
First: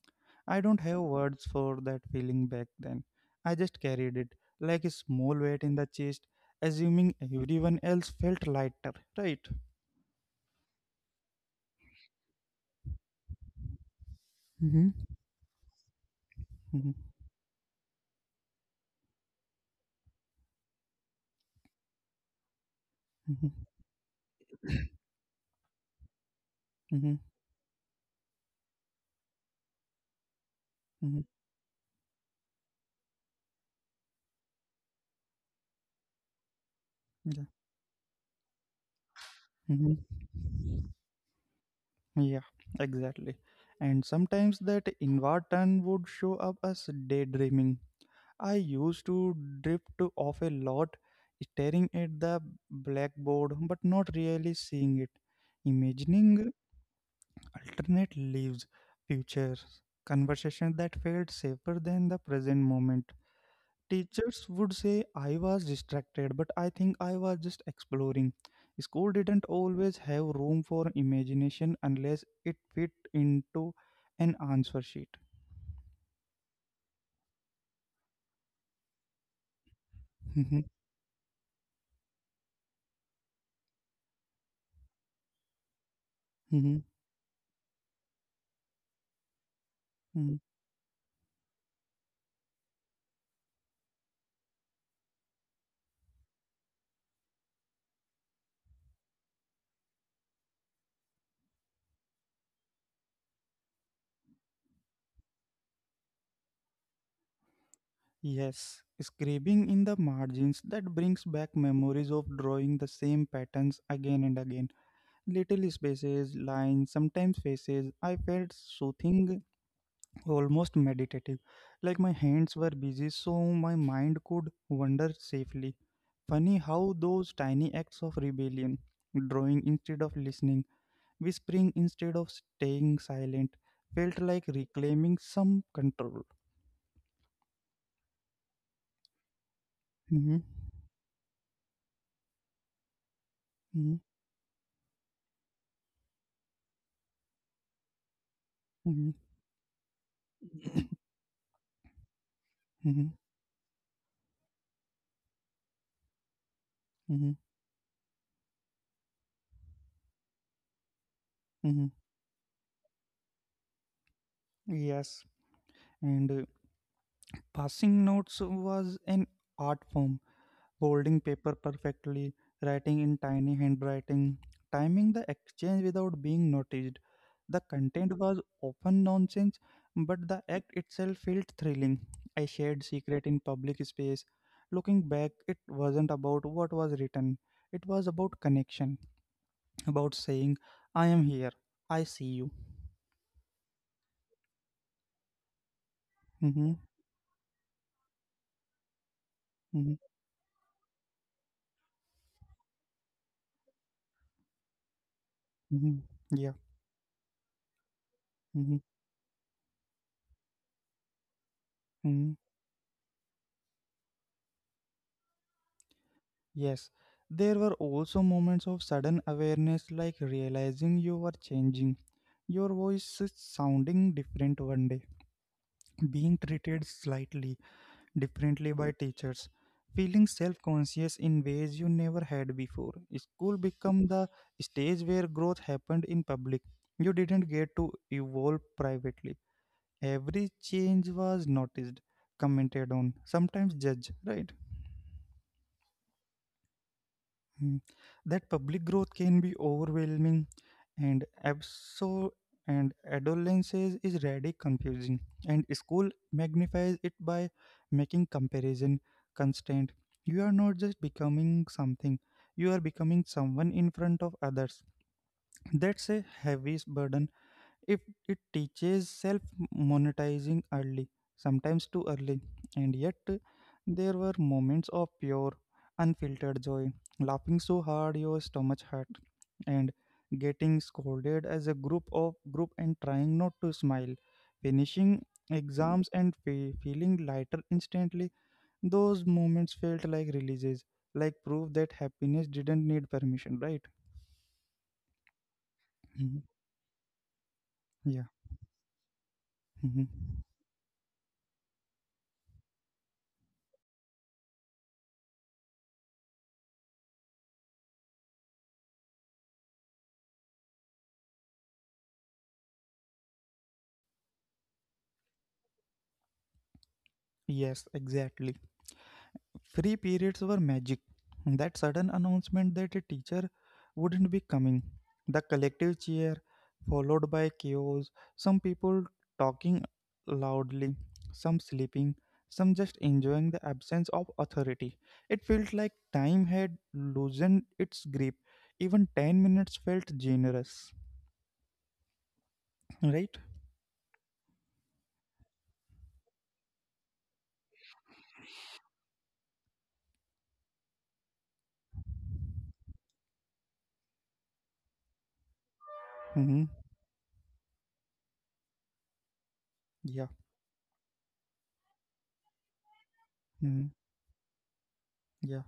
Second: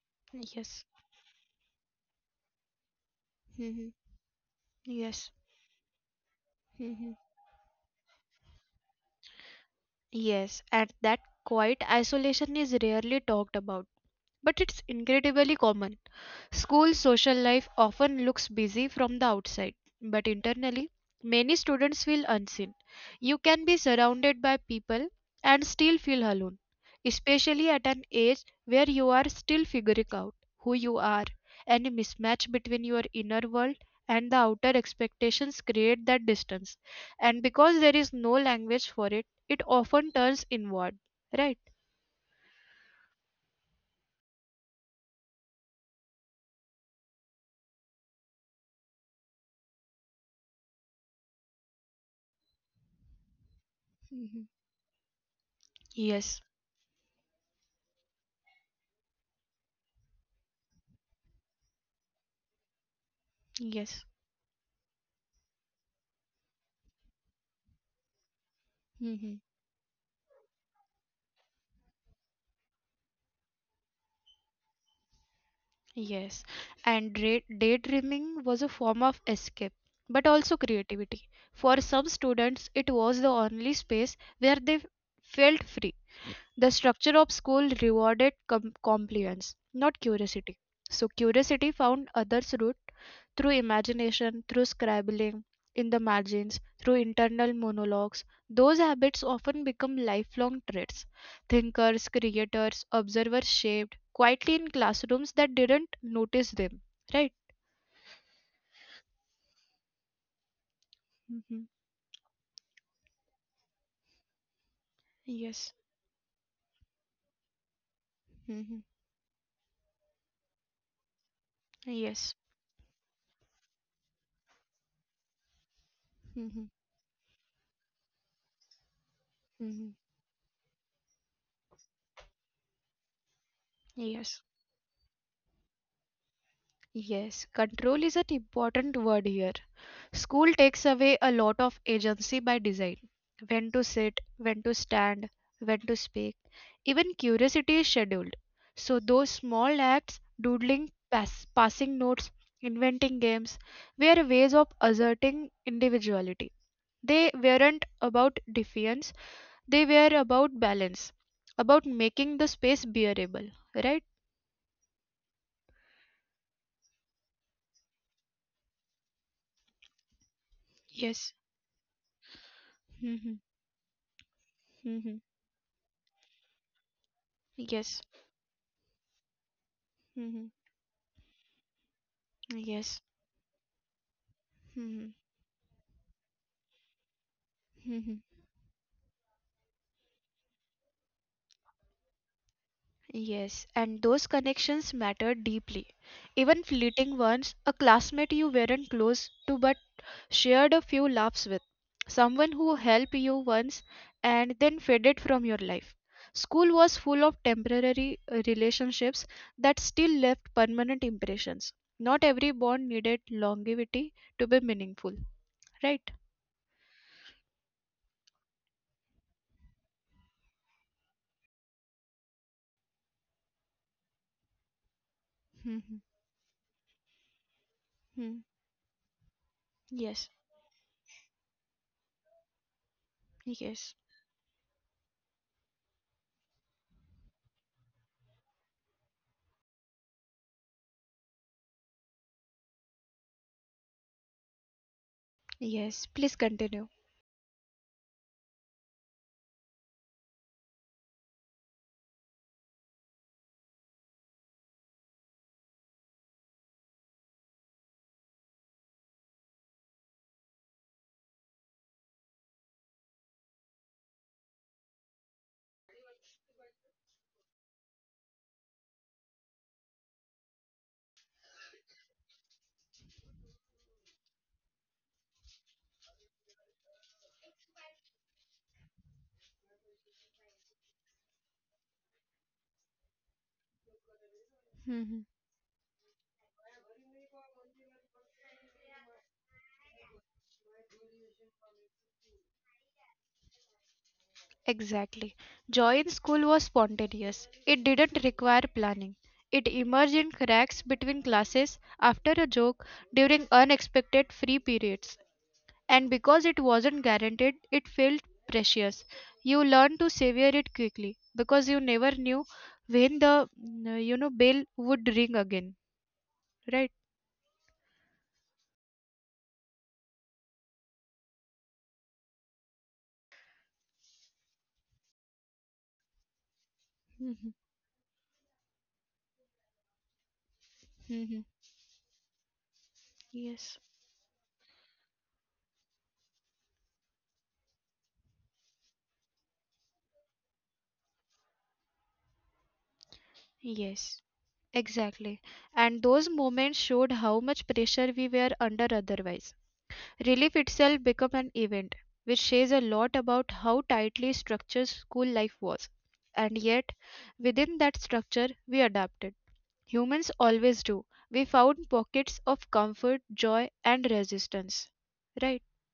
[SPEAKER 1] I don't
[SPEAKER 2] Yes.
[SPEAKER 1] have words for that feeling back then. I just
[SPEAKER 2] Hmm.
[SPEAKER 1] carried it like a
[SPEAKER 2] Yes.
[SPEAKER 1] small weight in the chest,
[SPEAKER 2] Hmm.
[SPEAKER 1] assuming everyone else felt lighter, right?
[SPEAKER 2] Yes. And that quiet isolation is rarely talked about, but it's
[SPEAKER 1] Hmm.
[SPEAKER 2] incredibly common.
[SPEAKER 1] Mhm,
[SPEAKER 2] School social life often looks busy from the outside, but internally, many students feel unseen. You
[SPEAKER 1] mhm,
[SPEAKER 2] can be surrounded by people and still feel alone,
[SPEAKER 1] mhm,
[SPEAKER 2] especially at an age where you are still figuring out who you
[SPEAKER 1] mhm,
[SPEAKER 2] are. Any mismatch between your inner world and the outer expectations create that distance. And
[SPEAKER 1] yeah.
[SPEAKER 2] because there is no language for it, it
[SPEAKER 1] Mhm.
[SPEAKER 2] often turns inward. Right?
[SPEAKER 1] Yeah, exactly. And sometimes that inward turn would show up as daydreaming. I used to drift off a lot, staring at the blackboard, but not
[SPEAKER 2] Mhm.
[SPEAKER 1] really seeing it,
[SPEAKER 2] Yes.
[SPEAKER 1] imagining alternate lives, futures, conversations that felt safer than the present moment.
[SPEAKER 2] Yes.
[SPEAKER 1] Teachers would say I was distracted, but I think I was just exploring. School didn't
[SPEAKER 2] Mhm.
[SPEAKER 1] always have room for imagination unless it fit into an answer sheet.
[SPEAKER 2] Yes, and daydreaming was a form of escape, but
[SPEAKER 1] Mhm,
[SPEAKER 2] also creativity. For some students, it was the only space where they felt free.
[SPEAKER 1] mhm,
[SPEAKER 2] The structure of school rewarded compliance, not
[SPEAKER 1] mhm.
[SPEAKER 2] curiosity. So curiosity found others' route through imagination, through scribbling in the margins, through internal monologues. Those habits often become lifelong traits. Thinkers, creators, observers shaped quietly in classrooms that didn't notice them. Right?
[SPEAKER 1] Yes, scribbling in the margins that brings back
[SPEAKER 2] Hmm.
[SPEAKER 1] memories of drawing the same patterns again and again little
[SPEAKER 2] Yes.
[SPEAKER 1] spaces, lines, sometimes faces. I felt
[SPEAKER 2] Hmm.
[SPEAKER 1] soothing almost meditative. Like my
[SPEAKER 2] Yes.
[SPEAKER 1] hands were busy, so my mind could wander safely. Funny
[SPEAKER 2] Hmm.
[SPEAKER 1] how those tiny acts of rebellion, drawing instead
[SPEAKER 2] Hmm.
[SPEAKER 1] of listening, whispering instead of staying silent, felt like
[SPEAKER 2] Yes.
[SPEAKER 1] reclaiming some control.
[SPEAKER 2] Yes, control is an important word here.
[SPEAKER 1] Hmm.
[SPEAKER 2] School takes away a lot of agency by design. When
[SPEAKER 1] Hmm.
[SPEAKER 2] to sit, when to stand, when to speak. Even curiosity is scheduled.
[SPEAKER 1] Hmm.
[SPEAKER 2] So, those small acts, doodling,
[SPEAKER 1] (coughs)
[SPEAKER 2] passing notes,
[SPEAKER 1] Hmm.
[SPEAKER 2] inventing games, were ways of asserting individuality.
[SPEAKER 1] Hmm.
[SPEAKER 2] They weren't about defiance, they were about balance,
[SPEAKER 1] Hmm.
[SPEAKER 2] about making the space bearable, right?
[SPEAKER 1] (coughs) Yes, and passing notes was an art form folding
[SPEAKER 2] Yes.
[SPEAKER 1] paper perfectly, writing in tiny
[SPEAKER 2] Hmm.
[SPEAKER 1] handwriting, timing the
[SPEAKER 2] Hmm.
[SPEAKER 1] exchange without being noticed. The
[SPEAKER 2] Yes.
[SPEAKER 1] content was often nonsense, but the
[SPEAKER 2] Mm-hmm.
[SPEAKER 1] act itself felt thrilling. I shared
[SPEAKER 2] Yes.
[SPEAKER 1] secret in public space. Looking
[SPEAKER 2] Mhm.
[SPEAKER 1] back, it wasn't about what was written. It was
[SPEAKER 2] Mhm.
[SPEAKER 1] about connection, about saying, I am here, I see you.
[SPEAKER 2] Yes, and those connections matter deeply.
[SPEAKER 1] Mm-hmm,
[SPEAKER 2] Even fleeting ones, a classmate you weren't close to but
[SPEAKER 1] mm-hmm,
[SPEAKER 2] shared a few laughs with, someone who helped you once and then faded from your
[SPEAKER 1] mm-hmm.
[SPEAKER 2] life.
[SPEAKER 1] Yeah.
[SPEAKER 2] School was full of temporary
[SPEAKER 1] Mm-hmm,
[SPEAKER 2] relationships that still left permanent impressions.
[SPEAKER 1] mm-hmm.
[SPEAKER 2] Not every bond needed longevity to be meaningful, right?
[SPEAKER 1] Yes, there were also moments of sudden awareness, like realizing you were changing. Your voice is sounding different one day,
[SPEAKER 2] Mhm.
[SPEAKER 1] being treated slightly
[SPEAKER 2] Mhm.
[SPEAKER 1] differently by teachers, feeling
[SPEAKER 2] Yes,
[SPEAKER 1] self conscious in ways you never had before. School became
[SPEAKER 2] yes,
[SPEAKER 1] the stage where growth happened in public. You didn't get to evolve privately. Every change was noticed, commented on, sometimes judged, right?
[SPEAKER 2] yes. Please continue.
[SPEAKER 1] Mm, that public growth can be overwhelming and abso and adolescence is really confusing and school magnifies it by making comparison constant. You are not just becoming something, you are becoming someone in front of others. That's a heavy burden if it teaches self monetizing early, sometimes too early. And yet there were moments of pure unfiltered joy, laughing so hard your stomach hurt, and getting scolded as a group and trying not to smile, finishing exams and feeling lighter instantly. Those moments felt like releases, like proof that happiness didn't need permission, right?
[SPEAKER 2] Exactly. Joy in
[SPEAKER 1] Mhm.
[SPEAKER 2] school was spontaneous. It
[SPEAKER 1] Yeah.
[SPEAKER 2] didn't require planning. It
[SPEAKER 1] Mhm.
[SPEAKER 2] emerged in cracks between classes, after a joke, during unexpected free periods. And because it wasn't guaranteed, it felt precious. You learned to savor it quickly because you never knew when the bell would ring again, right?
[SPEAKER 1] Yes, exactly. Free periods were magic. That sudden announcement that a teacher wouldn't be coming, the collective cheer, followed by
[SPEAKER 2] Mhm,
[SPEAKER 1] chaos, some people talking loudly,
[SPEAKER 2] mhm.
[SPEAKER 1] some sleeping, some just enjoying the
[SPEAKER 2] Yes.
[SPEAKER 1] absence of authority. It felt like time had loosened its grip. Even 10 minutes felt generous, right?
[SPEAKER 2] Yes. Exactly. And those moments showed how much pressure we were under otherwise. Relief itself became an event, which says a lot about how tightly structured school life was. And
[SPEAKER 1] Mm-hmm.
[SPEAKER 2] yet, within that structure, we adapted. Humans
[SPEAKER 1] Yeah.
[SPEAKER 2] always do. We found pockets of comfort, joy, and
[SPEAKER 1] Hmm.
[SPEAKER 2] resistance. Right?
[SPEAKER 1] Yeah.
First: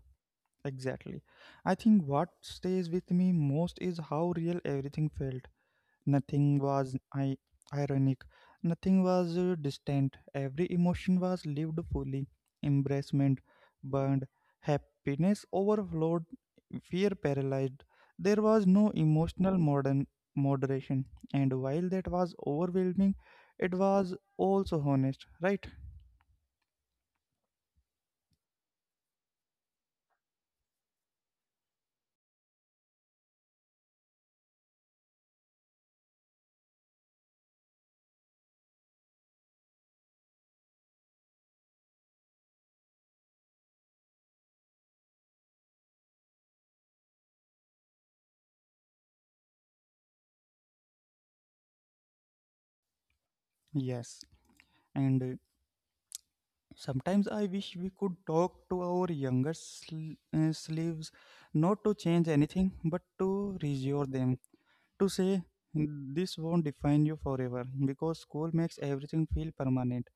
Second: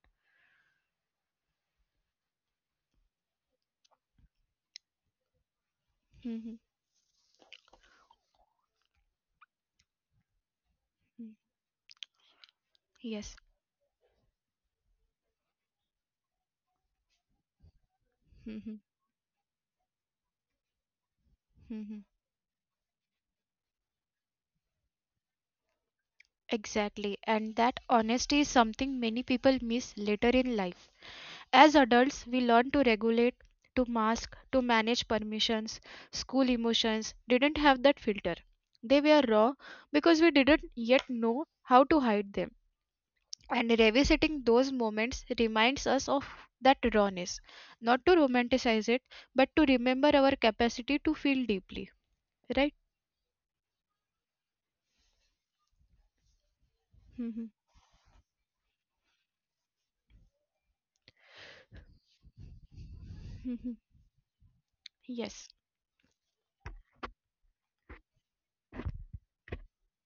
[SPEAKER 1] Exactly. I think what stays with me most is how real everything felt.
[SPEAKER 2] Mhm.
[SPEAKER 1] Nothing was ironic, nothing was distant. Every emotion
[SPEAKER 2] Mm.
[SPEAKER 1] was lived fully.
[SPEAKER 2] Yes.
[SPEAKER 1] Embracement burned, happiness overflowed, fear paralyzed. There was
[SPEAKER 2] Mhm.
[SPEAKER 1] no emotional modern moderation, and while
[SPEAKER 2] Mhm.
[SPEAKER 1] that was overwhelming, it was also honest, right?
[SPEAKER 2] Exactly. And that honesty is something many people miss later in life. As adults, we learn to regulate, to mask, to manage permissions. School emotions didn't have that filter. They were raw because we didn't yet know how to hide them. And revisiting those moments reminds us of that rawness, not to romanticize it, but to remember our capacity to feel deeply, right?
[SPEAKER 1] Yes, and sometimes I
[SPEAKER 2] Mhm,
[SPEAKER 1] wish we could talk to our younger slaves, not to change anything, but to
[SPEAKER 2] mhm,
[SPEAKER 1] reassure them, to say
[SPEAKER 2] yes.
[SPEAKER 1] this won't define you forever because school makes everything feel permanent.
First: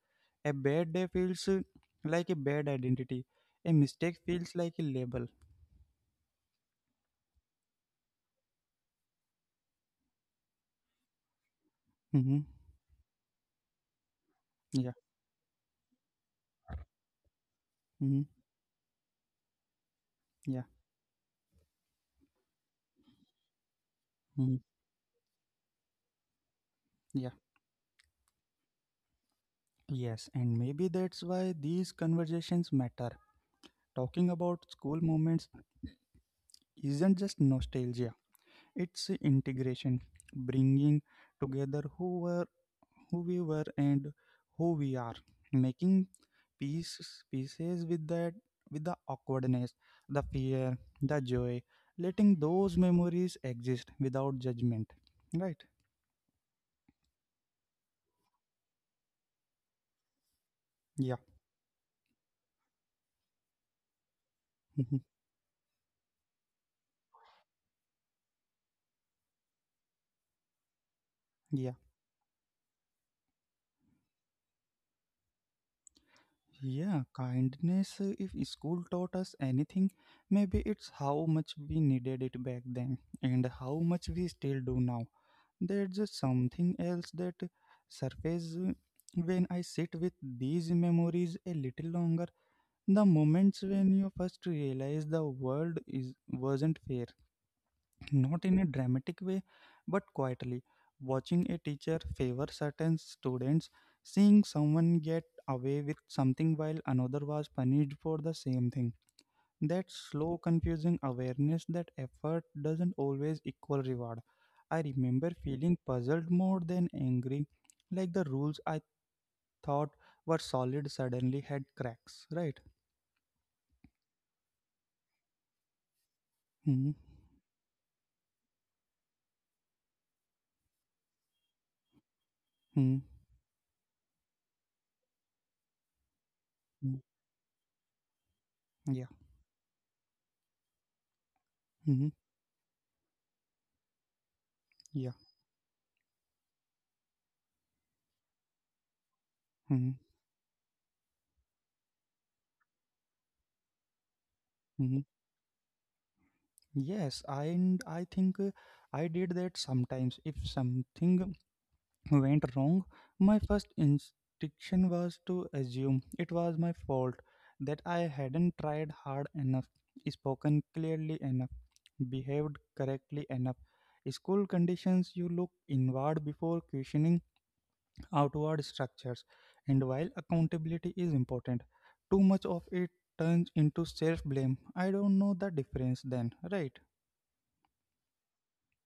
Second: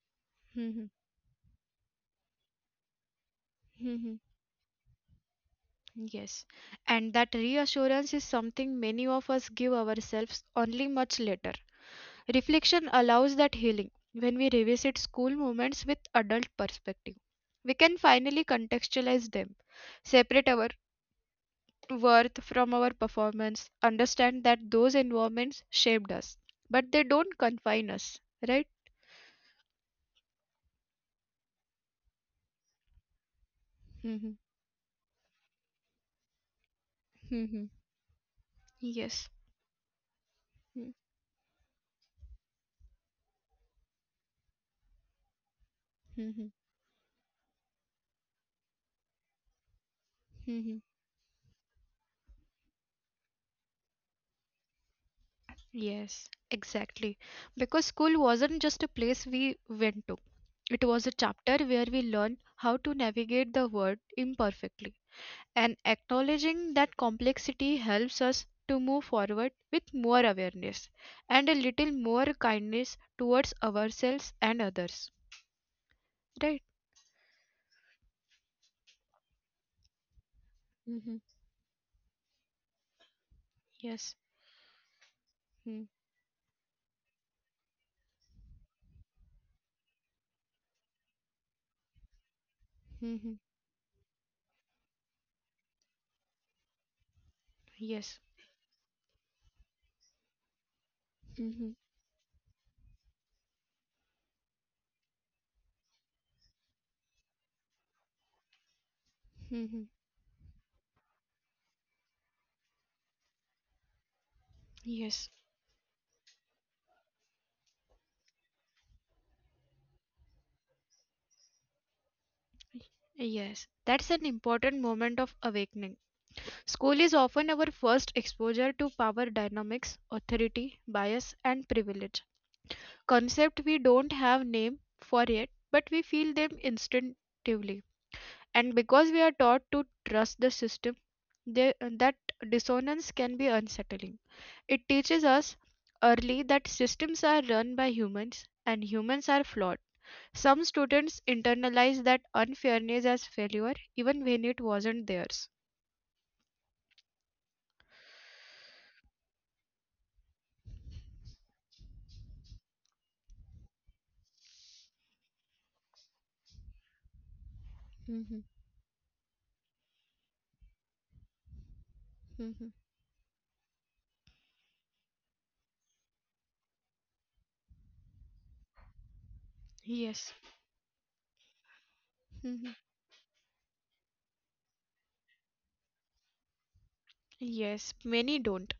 [SPEAKER 1] A
[SPEAKER 2] Mhm,
[SPEAKER 1] bad day feels like a bad identity. A mistake
[SPEAKER 2] mhm,
[SPEAKER 1] feels like a label.
[SPEAKER 2] yes. And that reassurance is something many of us give ourselves only much later.
[SPEAKER 1] Hmm.
[SPEAKER 2] Reflection allows that healing when we
[SPEAKER 1] Yeah.
[SPEAKER 2] revisit school moments with adult perspective. We can
[SPEAKER 1] Hmm.
[SPEAKER 2] finally contextualize them,
[SPEAKER 1] Yeah.
[SPEAKER 2] separate our worth from our performance, understand
[SPEAKER 1] Hmm.
[SPEAKER 2] that those environments shaped us, but they
[SPEAKER 1] Yeah.
[SPEAKER 2] don't confine us, right?
[SPEAKER 1] Yes. And maybe that's why these conversations matter. Talking
[SPEAKER 2] Mm-hmm.
[SPEAKER 1] about school moments isn't just
[SPEAKER 2] Mm-hmm.
[SPEAKER 1] nostalgia, it's
[SPEAKER 2] Yes.
[SPEAKER 1] integration, bringing together who we were and who we are, making
[SPEAKER 2] Mm-hmm.
[SPEAKER 1] peace pieces with that, with the awkwardness, the fear,
[SPEAKER 2] Mm-hmm.
[SPEAKER 1] the joy, letting those memories exist without judgment, right?
[SPEAKER 2] Yes, exactly. Because school wasn't just a place we went to, it was
[SPEAKER 1] Yeah.
[SPEAKER 2] a chapter where we learn how to navigate the world imperfectly.
[SPEAKER 1] (laughs)
[SPEAKER 2] And acknowledging that complexity helps us to move forward with more awareness and a
[SPEAKER 1] Yeah.
[SPEAKER 2] little more kindness towards ourselves and others. Right?
[SPEAKER 1] Yeah, kindness, if school taught us anything, maybe it's
[SPEAKER 2] Mm-hmm.
[SPEAKER 1] how much we needed it back then and how much
[SPEAKER 2] Yes.
[SPEAKER 1] we still do now. There's
[SPEAKER 2] Hmm.
[SPEAKER 1] just something else that surfaces when I sit with these memories a little longer. The
[SPEAKER 2] Mm-hmm.
[SPEAKER 1] moments when you first realize the world is wasn't fair,
[SPEAKER 2] Yes.
[SPEAKER 1] not in a dramatic way, but quietly. Watching a
[SPEAKER 2] Mm-hmm.
[SPEAKER 1] teacher favor certain students, seeing someone get away with something while another was punished for the same thing. That
[SPEAKER 2] Mm-hmm.
[SPEAKER 1] slow, confusing awareness that effort doesn't always equal reward. I remember
[SPEAKER 2] Yes.
[SPEAKER 1] feeling puzzled more than angry, like the rules I thought were solid suddenly had cracks, right?
[SPEAKER 2] Yes, that's an important moment of awakening.
[SPEAKER 1] Mm-hmm.
[SPEAKER 2] School is often our first exposure to power dynamics, authority, bias, and privilege.
[SPEAKER 1] Mm-hmm.
[SPEAKER 2] Concept we don't have name for yet, but we feel them instinctively. And
[SPEAKER 1] Yeah.
[SPEAKER 2] because we are taught to trust the system, there,
[SPEAKER 1] Mm-hmm.
[SPEAKER 2] that dissonance can be unsettling. It
[SPEAKER 1] Yeah.
[SPEAKER 2] teaches us early that systems are run by humans and humans are flawed.
[SPEAKER 1] Mm-hmm.
[SPEAKER 2] Some students internalize that unfairness as failure even when it wasn't
[SPEAKER 1] Mm-hmm.
[SPEAKER 2] theirs.
[SPEAKER 1] Yes, and I think I did that sometimes. If something went wrong, my first instinction was to assume it was my fault, that I
[SPEAKER 2] Mhm,
[SPEAKER 1] hadn't tried hard enough, spoken clearly enough, behaved
[SPEAKER 2] mhm.
[SPEAKER 1] correctly enough. School conditions you look inward before questioning outward structures, and while
[SPEAKER 2] Yes.
[SPEAKER 1] accountability is important, too much of
[SPEAKER 2] Mhm.
[SPEAKER 1] it turns into self blame. I don't know the difference then, right?
[SPEAKER 2] Yes, many don't,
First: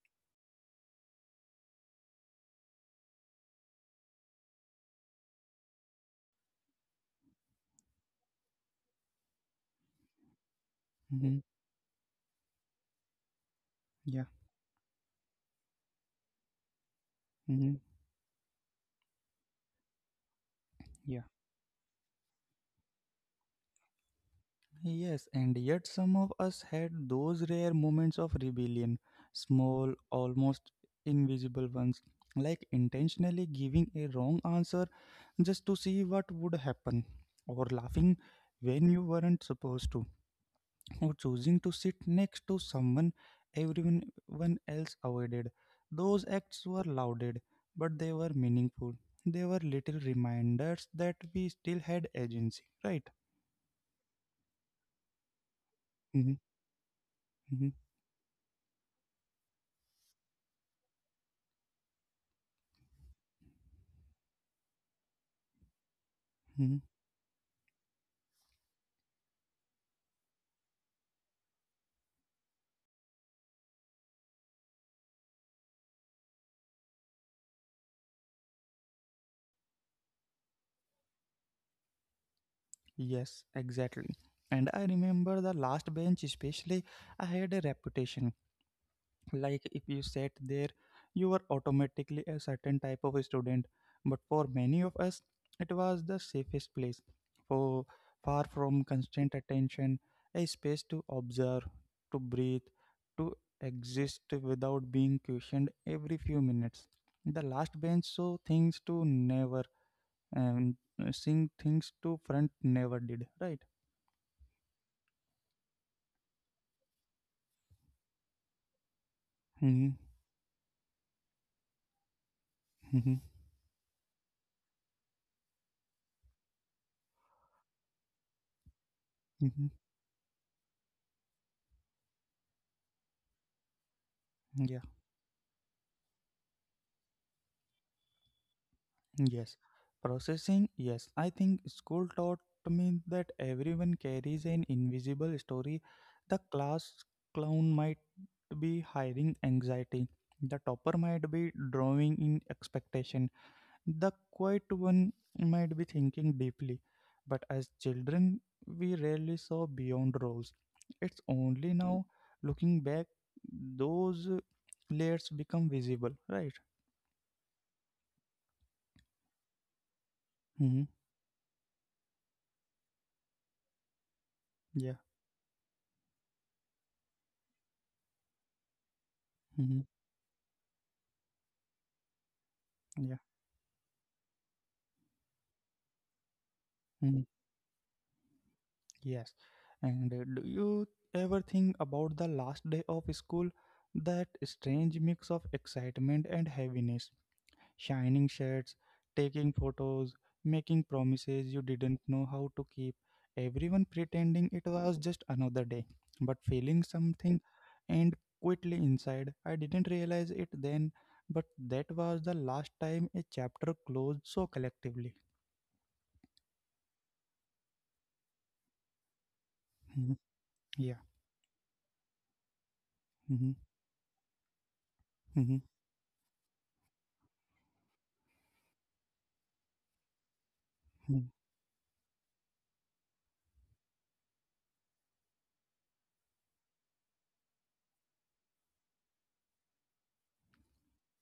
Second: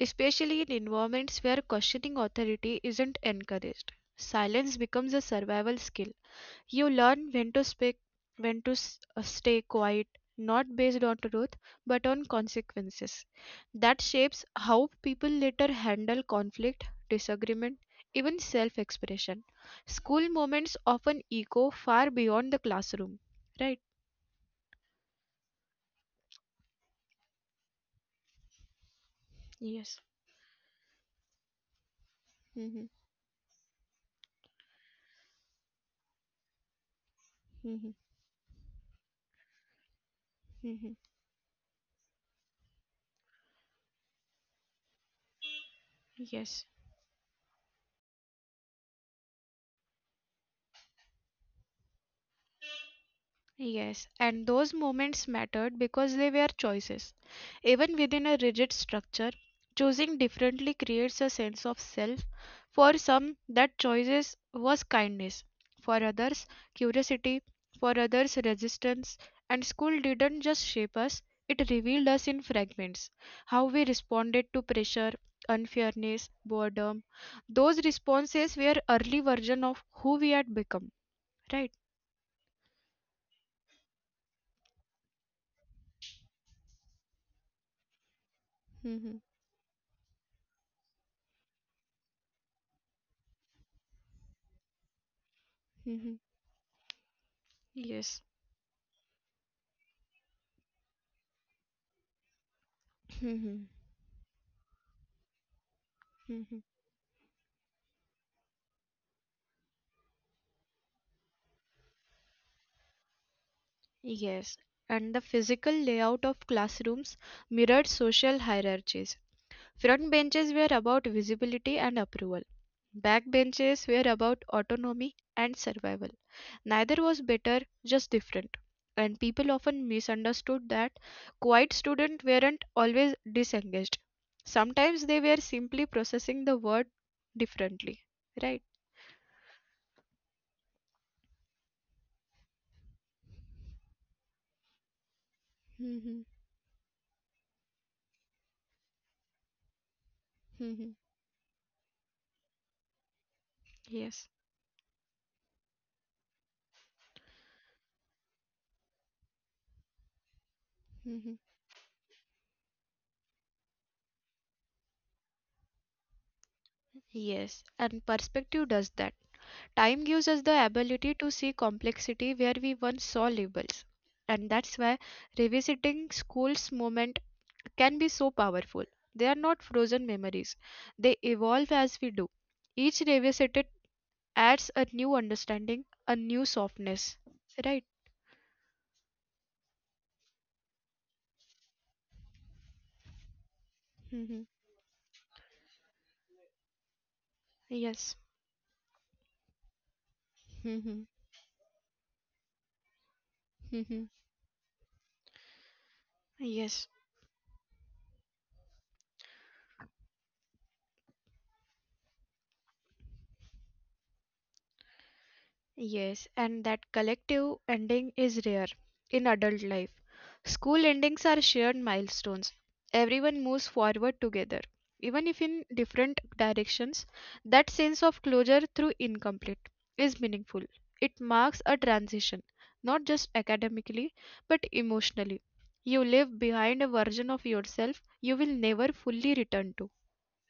[SPEAKER 2] especially in environments where questioning authority isn't encouraged. Silence becomes a survival skill. You learn when to speak, when to stay quiet, not based on
[SPEAKER 1] Mm-hmm.
[SPEAKER 2] truth, but on consequences. That
[SPEAKER 1] Yeah.
[SPEAKER 2] shapes how people later handle conflict,
[SPEAKER 1] Mhm,
[SPEAKER 2] disagreement, even self expression. School moments
[SPEAKER 1] yeah.
[SPEAKER 2] often echo far beyond the classroom, right?
[SPEAKER 1] Yes, and yet some of us had those rare moments of rebellion, small,
[SPEAKER 2] Yes.
[SPEAKER 1] almost invisible ones, like
[SPEAKER 2] Hmm.
[SPEAKER 1] intentionally giving a wrong answer just to see what would happen, or
[SPEAKER 2] Hmm.
[SPEAKER 1] laughing when you weren't supposed to,
[SPEAKER 2] Hmm.
[SPEAKER 1] or choosing to sit next to someone everyone one else avoided. Those acts
[SPEAKER 2] Yes.
[SPEAKER 1] were lauded, but they were meaningful. They were little reminders that we still had agency, right?
[SPEAKER 2] Yes, and those moments mattered because they
[SPEAKER 1] Mm-hmm.
[SPEAKER 2] were choices.
[SPEAKER 1] Mhm,
[SPEAKER 2] Even within a rigid structure, choosing differently creates a sense of self. For some, that choices was kindness. For others,
[SPEAKER 1] mhm.
[SPEAKER 2] curiosity. For others, resistance. And school didn't just shape us, it revealed us in fragments. How we responded to pressure, unfairness, boredom. Those responses were early version of who we had become, right?
[SPEAKER 1] Yes, exactly. And I remember the last bench, especially, I had a reputation. Like, if
[SPEAKER 2] Hmm.
[SPEAKER 1] you sat there, you were automatically a certain type of a student. But for many of us, it was the safest
[SPEAKER 2] Hmm.
[SPEAKER 1] place. For far from
[SPEAKER 2] Yes.
[SPEAKER 1] constant attention, a space to observe, to breathe, to exist
[SPEAKER 2] Mhm,
[SPEAKER 1] without being questioned every few minutes.
[SPEAKER 2] mhm.
[SPEAKER 1] The last bench saw things to never and seeing things to front never did, right?
[SPEAKER 2] Yes, and the physical layout of classrooms mirrored social
[SPEAKER 1] Hmm.
[SPEAKER 2] hierarchies. Front benches were about visibility and
[SPEAKER 1] Hmm.
[SPEAKER 2] approval. Back benches were about autonomy and survival. Neither was better, just different.
[SPEAKER 1] Hmm.
[SPEAKER 2] And people often misunderstood that quiet students weren't always disengaged.
[SPEAKER 1] Yeah.
[SPEAKER 2] Sometimes they were simply processing the word differently. Right?
[SPEAKER 1] Yes, processing, yes, I think school taught me that everyone carries an invisible story. The class
[SPEAKER 2] Mhm,
[SPEAKER 1] clown might be hiding anxiety, the topper might be
[SPEAKER 2] mhm.
[SPEAKER 1] drawing in expectation. The quiet one
[SPEAKER 2] Yes.
[SPEAKER 1] might be thinking deeply, but as children, we rarely saw beyond roles. It's only now,
[SPEAKER 2] Mhm.
[SPEAKER 1] looking back, those layers become visible, right?
[SPEAKER 2] Yes, and perspective does that. Time
[SPEAKER 1] Hmm.
[SPEAKER 2] gives us the ability to see complexity where we once saw labels.
[SPEAKER 1] Yeah.
[SPEAKER 2] And that's why revisiting school's moment can be so powerful.
[SPEAKER 1] Hmm.
[SPEAKER 2] They are not frozen memories, they evolve as we do.
[SPEAKER 1] Yeah.
[SPEAKER 2] Each revisited adds a new understanding, a new
[SPEAKER 1] Hmm.
[SPEAKER 2] softness. Right?
[SPEAKER 1] Yes. And do you ever think about the last day of school? That strange
[SPEAKER 2] Hmm.
[SPEAKER 1] mix of excitement and heaviness, shining shirts,
[SPEAKER 2] Yes.
[SPEAKER 1] taking photos, making promises you
[SPEAKER 2] Hmm.
[SPEAKER 1] didn't know how to keep, everyone pretending it
[SPEAKER 2] Hmm.
[SPEAKER 1] was just another day, but feeling something
[SPEAKER 2] Yes.
[SPEAKER 1] and quickly inside. I didn't realize it then, but that was the last time a chapter closed so collectively.
[SPEAKER 2] Yes, and that collective ending is rare in
[SPEAKER 1] Mhm.
[SPEAKER 2] adult life.
[SPEAKER 1] Yeah.
[SPEAKER 2] School endings are shared milestones.
[SPEAKER 1] Mm-hmm.
[SPEAKER 2] Everyone moves forward together,
[SPEAKER 1] Mm-hmm. Mm-hmm.
[SPEAKER 2] even if in different directions. That sense of closure through incomplete is meaningful. It marks a transition, not just academically, but emotionally. You leave behind a version of yourself you will never fully return to,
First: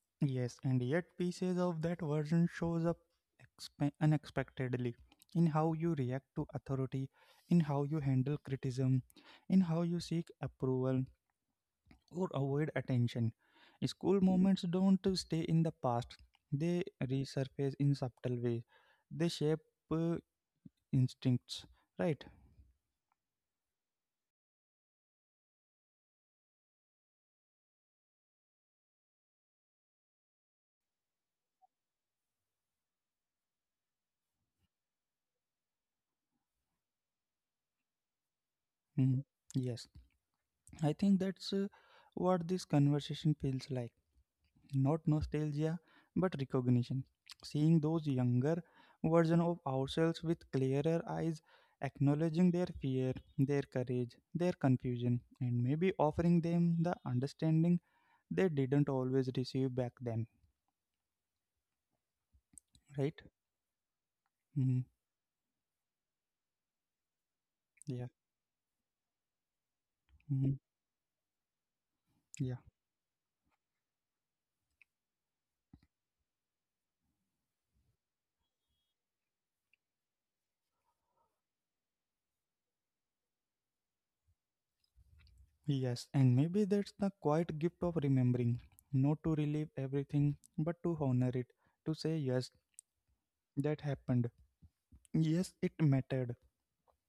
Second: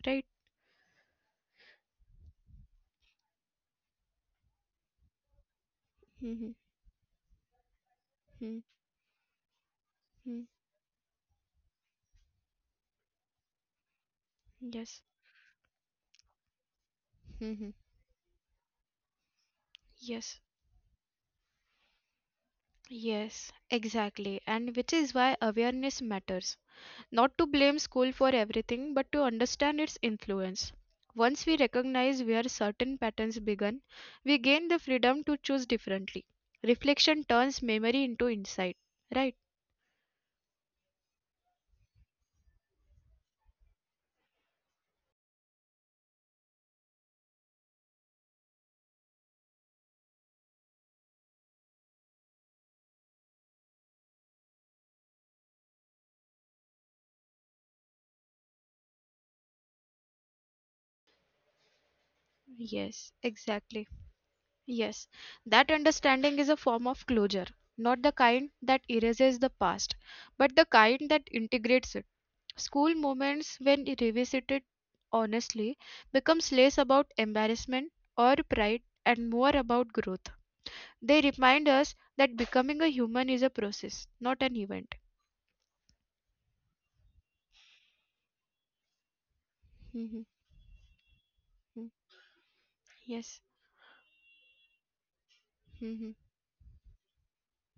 [SPEAKER 2] right?
[SPEAKER 1] Yes, and yet pieces of that version shows up unexpectedly in how you react to
[SPEAKER 2] Mm-hmm.
[SPEAKER 1] authority, in how you handle criticism, in how you seek approval or avoid attention. School moments
[SPEAKER 2] Yes.
[SPEAKER 1] don't stay in the past; they
[SPEAKER 2] Mm-hmm.
[SPEAKER 1] resurface in subtle ways. They shape uh,
[SPEAKER 2] Yes.
[SPEAKER 1] instincts, right?
[SPEAKER 2] Yes, exactly. And which is why awareness matters. Not to blame school for everything, but to understand its influence. Once we recognize where certain patterns began, we gain the freedom to choose differently. Reflection turns memory into insight, right?
[SPEAKER 1] Mhm. Yes, I think that's what this conversation feels like. Not nostalgia but recognition, seeing those younger version of ourselves with clearer eyes, acknowledging their fear, their courage, their confusion, and maybe offering them the understanding they didn't always receive back then,
[SPEAKER 2] Yes,
[SPEAKER 1] right?
[SPEAKER 2] exactly. Yes,
[SPEAKER 1] Hmm.
[SPEAKER 2] that understanding is a form of closure, not the
[SPEAKER 1] Yeah.
[SPEAKER 2] kind that erases the past, but the
[SPEAKER 1] Hmm.
[SPEAKER 2] kind that integrates it. School
[SPEAKER 1] Yeah.
[SPEAKER 2] moments, when revisited honestly, becomes less about embarrassment or pride and more about growth. They remind us that becoming a human is a process, not an event.
[SPEAKER 1] Yes, and maybe that's the quiet gift of remembering, not to
[SPEAKER 2] Mhm,
[SPEAKER 1] relive everything but to
[SPEAKER 2] mhm.
[SPEAKER 1] honor it, to say yes,
[SPEAKER 2] Yes.
[SPEAKER 1] that happened,
[SPEAKER 2] Mhm,
[SPEAKER 1] yes it mattered.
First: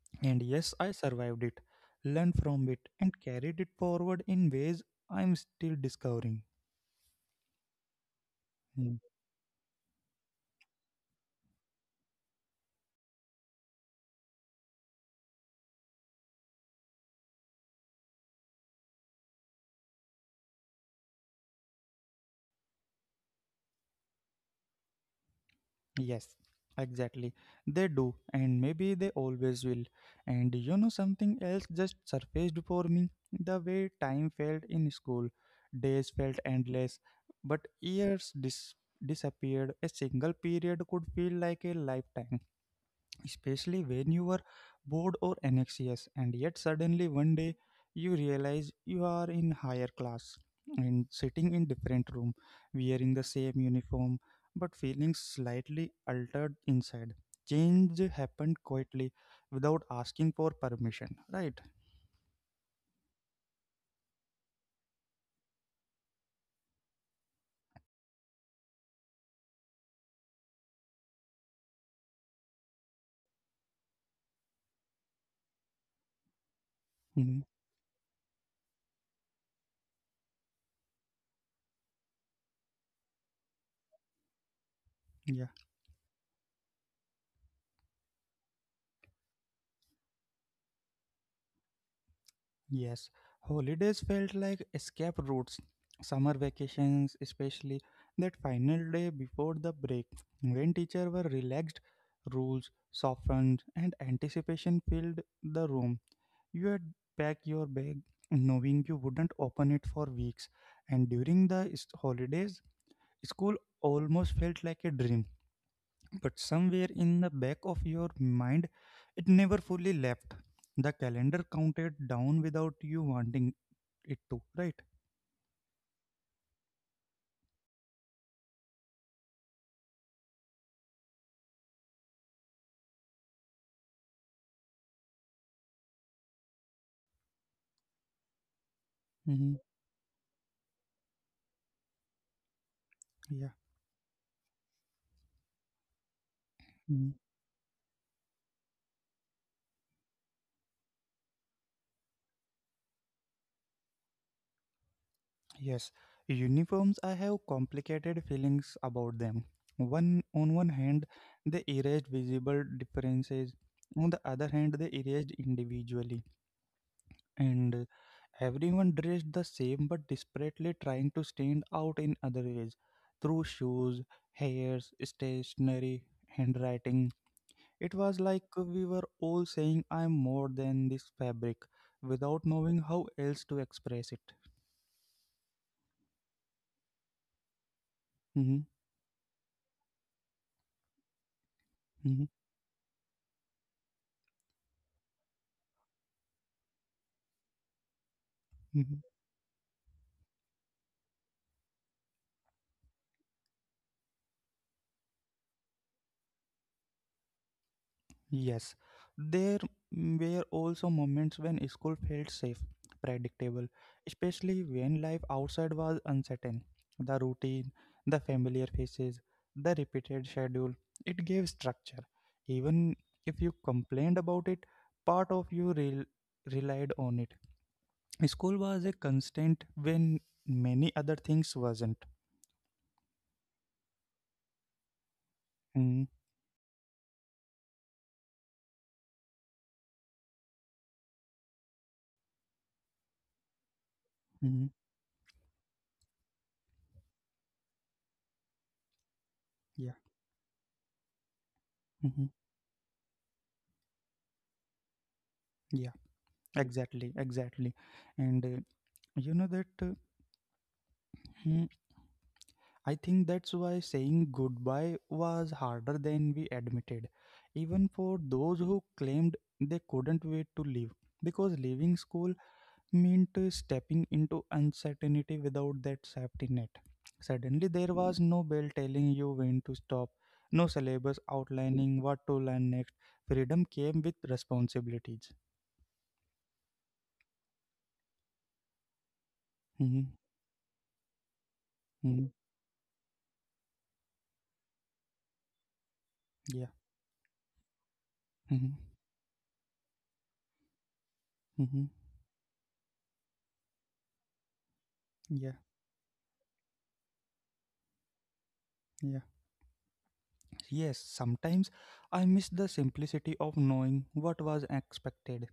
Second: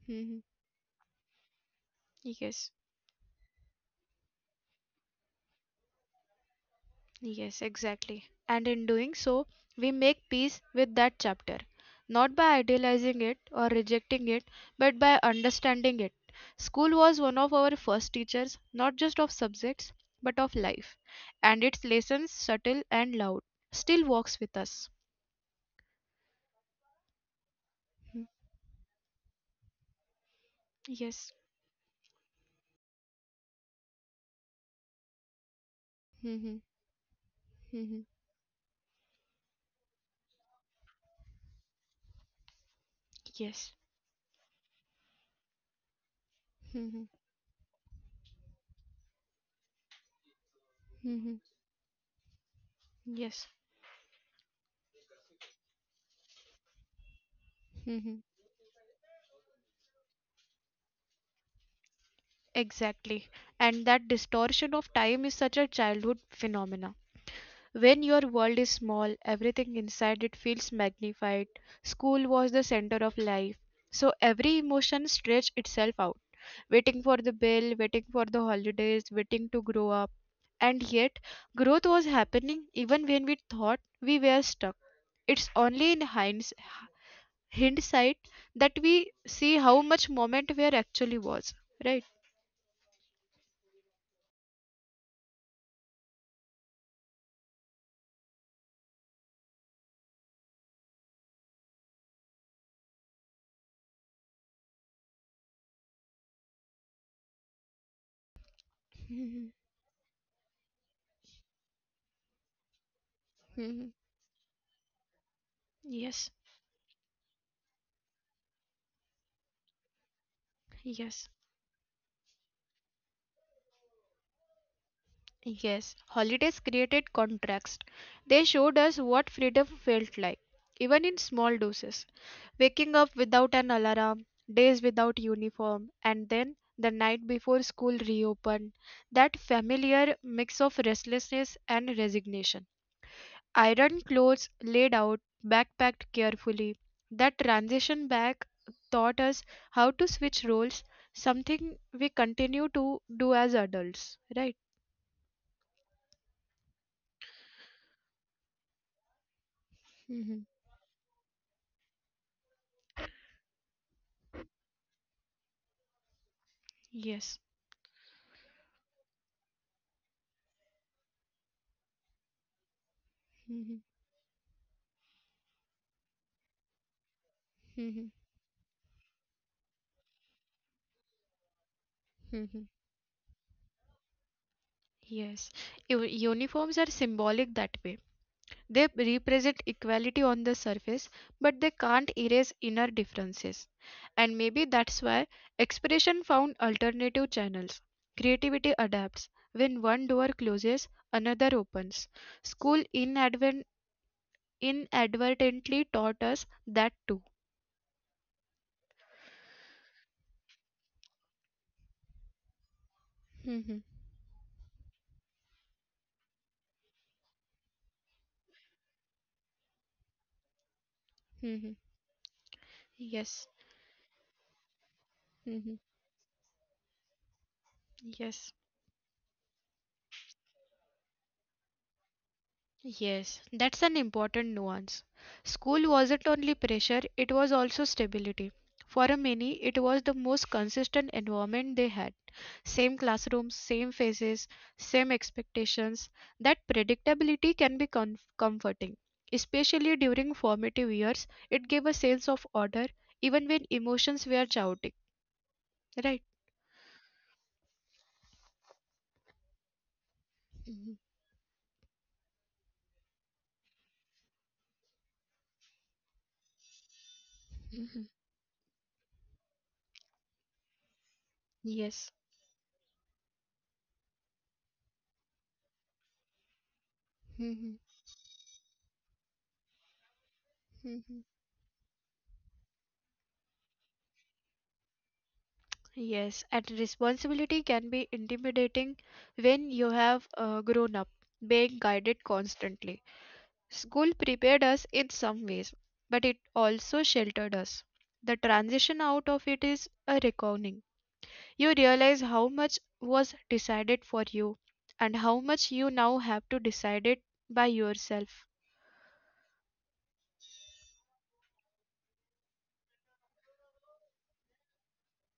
[SPEAKER 2] mhm.
[SPEAKER 1] And yes, I survived it, learned
[SPEAKER 2] Yes.
[SPEAKER 1] from it, and carried it forward in ways I'm still discovering.
[SPEAKER 2] Yes, exactly. And in
[SPEAKER 1] Hmm,
[SPEAKER 2] doing so, we make peace with that chapter, not by idealizing it or rejecting it, but by understanding it. School was one of our first teachers, not just of subjects, but of life, and its lessons, subtle and loud, still walks with us.
[SPEAKER 1] yes, exactly. They
[SPEAKER 2] Mhm.
[SPEAKER 1] do, and maybe they always will. And you know,
[SPEAKER 2] Yes.
[SPEAKER 1] something else just surfaced for me, the way time felt in school. Days felt
[SPEAKER 2] Mhm.
[SPEAKER 1] endless, but
[SPEAKER 2] Mhm.
[SPEAKER 1] years disappeared. A single period could feel like a lifetime,
[SPEAKER 2] Yes.
[SPEAKER 1] especially when you were bored or anxious, and yet
[SPEAKER 2] Mhm.
[SPEAKER 1] suddenly one day you realize you are in higher class and
[SPEAKER 2] Mhm.
[SPEAKER 1] sitting in different room wearing the
[SPEAKER 2] Yes.
[SPEAKER 1] same uniform but feeling slightly altered inside.
[SPEAKER 2] Mhm.
[SPEAKER 1] Change happened quietly without asking for permission, right?
[SPEAKER 2] Exactly. And that distortion of time is such a childhood phenomena. When your world is small, everything inside it feels magnified. School was the center of life. So every emotion stretched itself out, waiting for the bell,
[SPEAKER 1] Mhm.
[SPEAKER 2] waiting for the holidays, waiting to grow up. And yet, growth was happening even when we thought we were stuck. It's only in hindsight that we see how much moment where actually was, right?
[SPEAKER 1] Yes, holidays felt like escape routes. Summer vacations, especially that final day before the break, when teachers were relaxed, rules softened, and anticipation filled the room. You had packed your bag knowing you wouldn't
[SPEAKER 2] (laughs)
[SPEAKER 1] open it for weeks, and during the holidays, school almost felt like a dream,
[SPEAKER 2] Yes,
[SPEAKER 1] but somewhere in the back of your mind, it never fully left. The
[SPEAKER 2] yes.
[SPEAKER 1] calendar counted down without you wanting it to, right?
[SPEAKER 2] Yes, holidays created contrast. They showed us what freedom felt like, even in small doses. Waking up without an alarm, days without uniform, and then the night before school reopened. That
[SPEAKER 1] Hmm.
[SPEAKER 2] familiar mix of restlessness and resignation.
[SPEAKER 1] Yeah.
[SPEAKER 2] Iron clothes laid out, backpacked carefully.
[SPEAKER 1] Mhm.
[SPEAKER 2] That transition back taught us how to switch roles, something we continue to do as adults, right?
[SPEAKER 1] Yes. Uniforms, I have complicated feelings about them. One
[SPEAKER 2] Hmm.
[SPEAKER 1] on one hand, they erased visible differences. On the other hand, they erased individually.
[SPEAKER 2] Yes.
[SPEAKER 1] And Everyone dressed the same but desperately trying to stand out in other ways, through
[SPEAKER 2] Mhm,
[SPEAKER 1] shoes, hairs, stationery, handwriting. It
[SPEAKER 2] mhm,
[SPEAKER 1] was like we were all saying, I'm more than this fabric, without
[SPEAKER 2] mhm.
[SPEAKER 1] knowing how else to express it.
[SPEAKER 2] Yes, uniforms are symbolic that way.
[SPEAKER 1] Mhm,
[SPEAKER 2] They represent equality on the surface, but they can't erase inner differences. And maybe that's why expression found alternative channels. Creativity
[SPEAKER 1] mhm.
[SPEAKER 2] adapts. When one door closes, another opens. School inadvertently taught us that too.
[SPEAKER 1] Yes, there were also moments when school felt safe, predictable,
[SPEAKER 2] Mhm,
[SPEAKER 1] especially when life outside was uncertain. The routine, the familiar faces, the repeated schedule, it gave
[SPEAKER 2] mhm.
[SPEAKER 1] structure. Even
[SPEAKER 2] Yes,
[SPEAKER 1] if you complained about it, part of you
[SPEAKER 2] mhm,
[SPEAKER 1] relied on it. School
[SPEAKER 2] yes.
[SPEAKER 1] was a constant when many other things wasn't.
[SPEAKER 2] Yes, that's an important nuance. School
[SPEAKER 1] Mm,
[SPEAKER 2] wasn't only pressure, it was also stability. For a many, it was the most consistent environment they had. Same classrooms, same faces,
[SPEAKER 1] mhm,
[SPEAKER 2] same expectations. That predictability can be comforting.
[SPEAKER 1] yeah,
[SPEAKER 2] Especially during formative years, it gave a
[SPEAKER 1] mhm,
[SPEAKER 2] sense of order even when emotions were chaotic.
[SPEAKER 1] yeah,
[SPEAKER 2] Right?
[SPEAKER 1] exactly, exactly. And you know that.
[SPEAKER 2] Mhm,
[SPEAKER 1] Hmm, I think that's why saying goodbye was harder than we admitted, even for
[SPEAKER 2] mhm.
[SPEAKER 1] those who claimed they couldn't wait to leave. Because leaving school
[SPEAKER 2] Yes.
[SPEAKER 1] meant stepping into uncertainty without that safety net. Suddenly, there
[SPEAKER 2] Mhm,
[SPEAKER 1] was no bell telling you when to stop, no syllabus
[SPEAKER 2] mhm.
[SPEAKER 1] outlining what to learn next. Freedom came with responsibilities.
[SPEAKER 2] Yes, and responsibility can be intimidating when
[SPEAKER 1] Mm-hmm,
[SPEAKER 2] you have grown up, being
[SPEAKER 1] mm-hmm,
[SPEAKER 2] guided constantly. School prepared us in some ways, but it
[SPEAKER 1] yeah.
[SPEAKER 2] also sheltered us. The
[SPEAKER 1] Mm-hmm,
[SPEAKER 2] transition out of it is a reckoning.
[SPEAKER 1] mm-hmm,
[SPEAKER 2] You realize how much was decided for you and
[SPEAKER 1] yeah.
[SPEAKER 2] how much you now have to decide it by yourself.
[SPEAKER 1] Yeah. Yes, sometimes I miss the simplicity of knowing what was expected.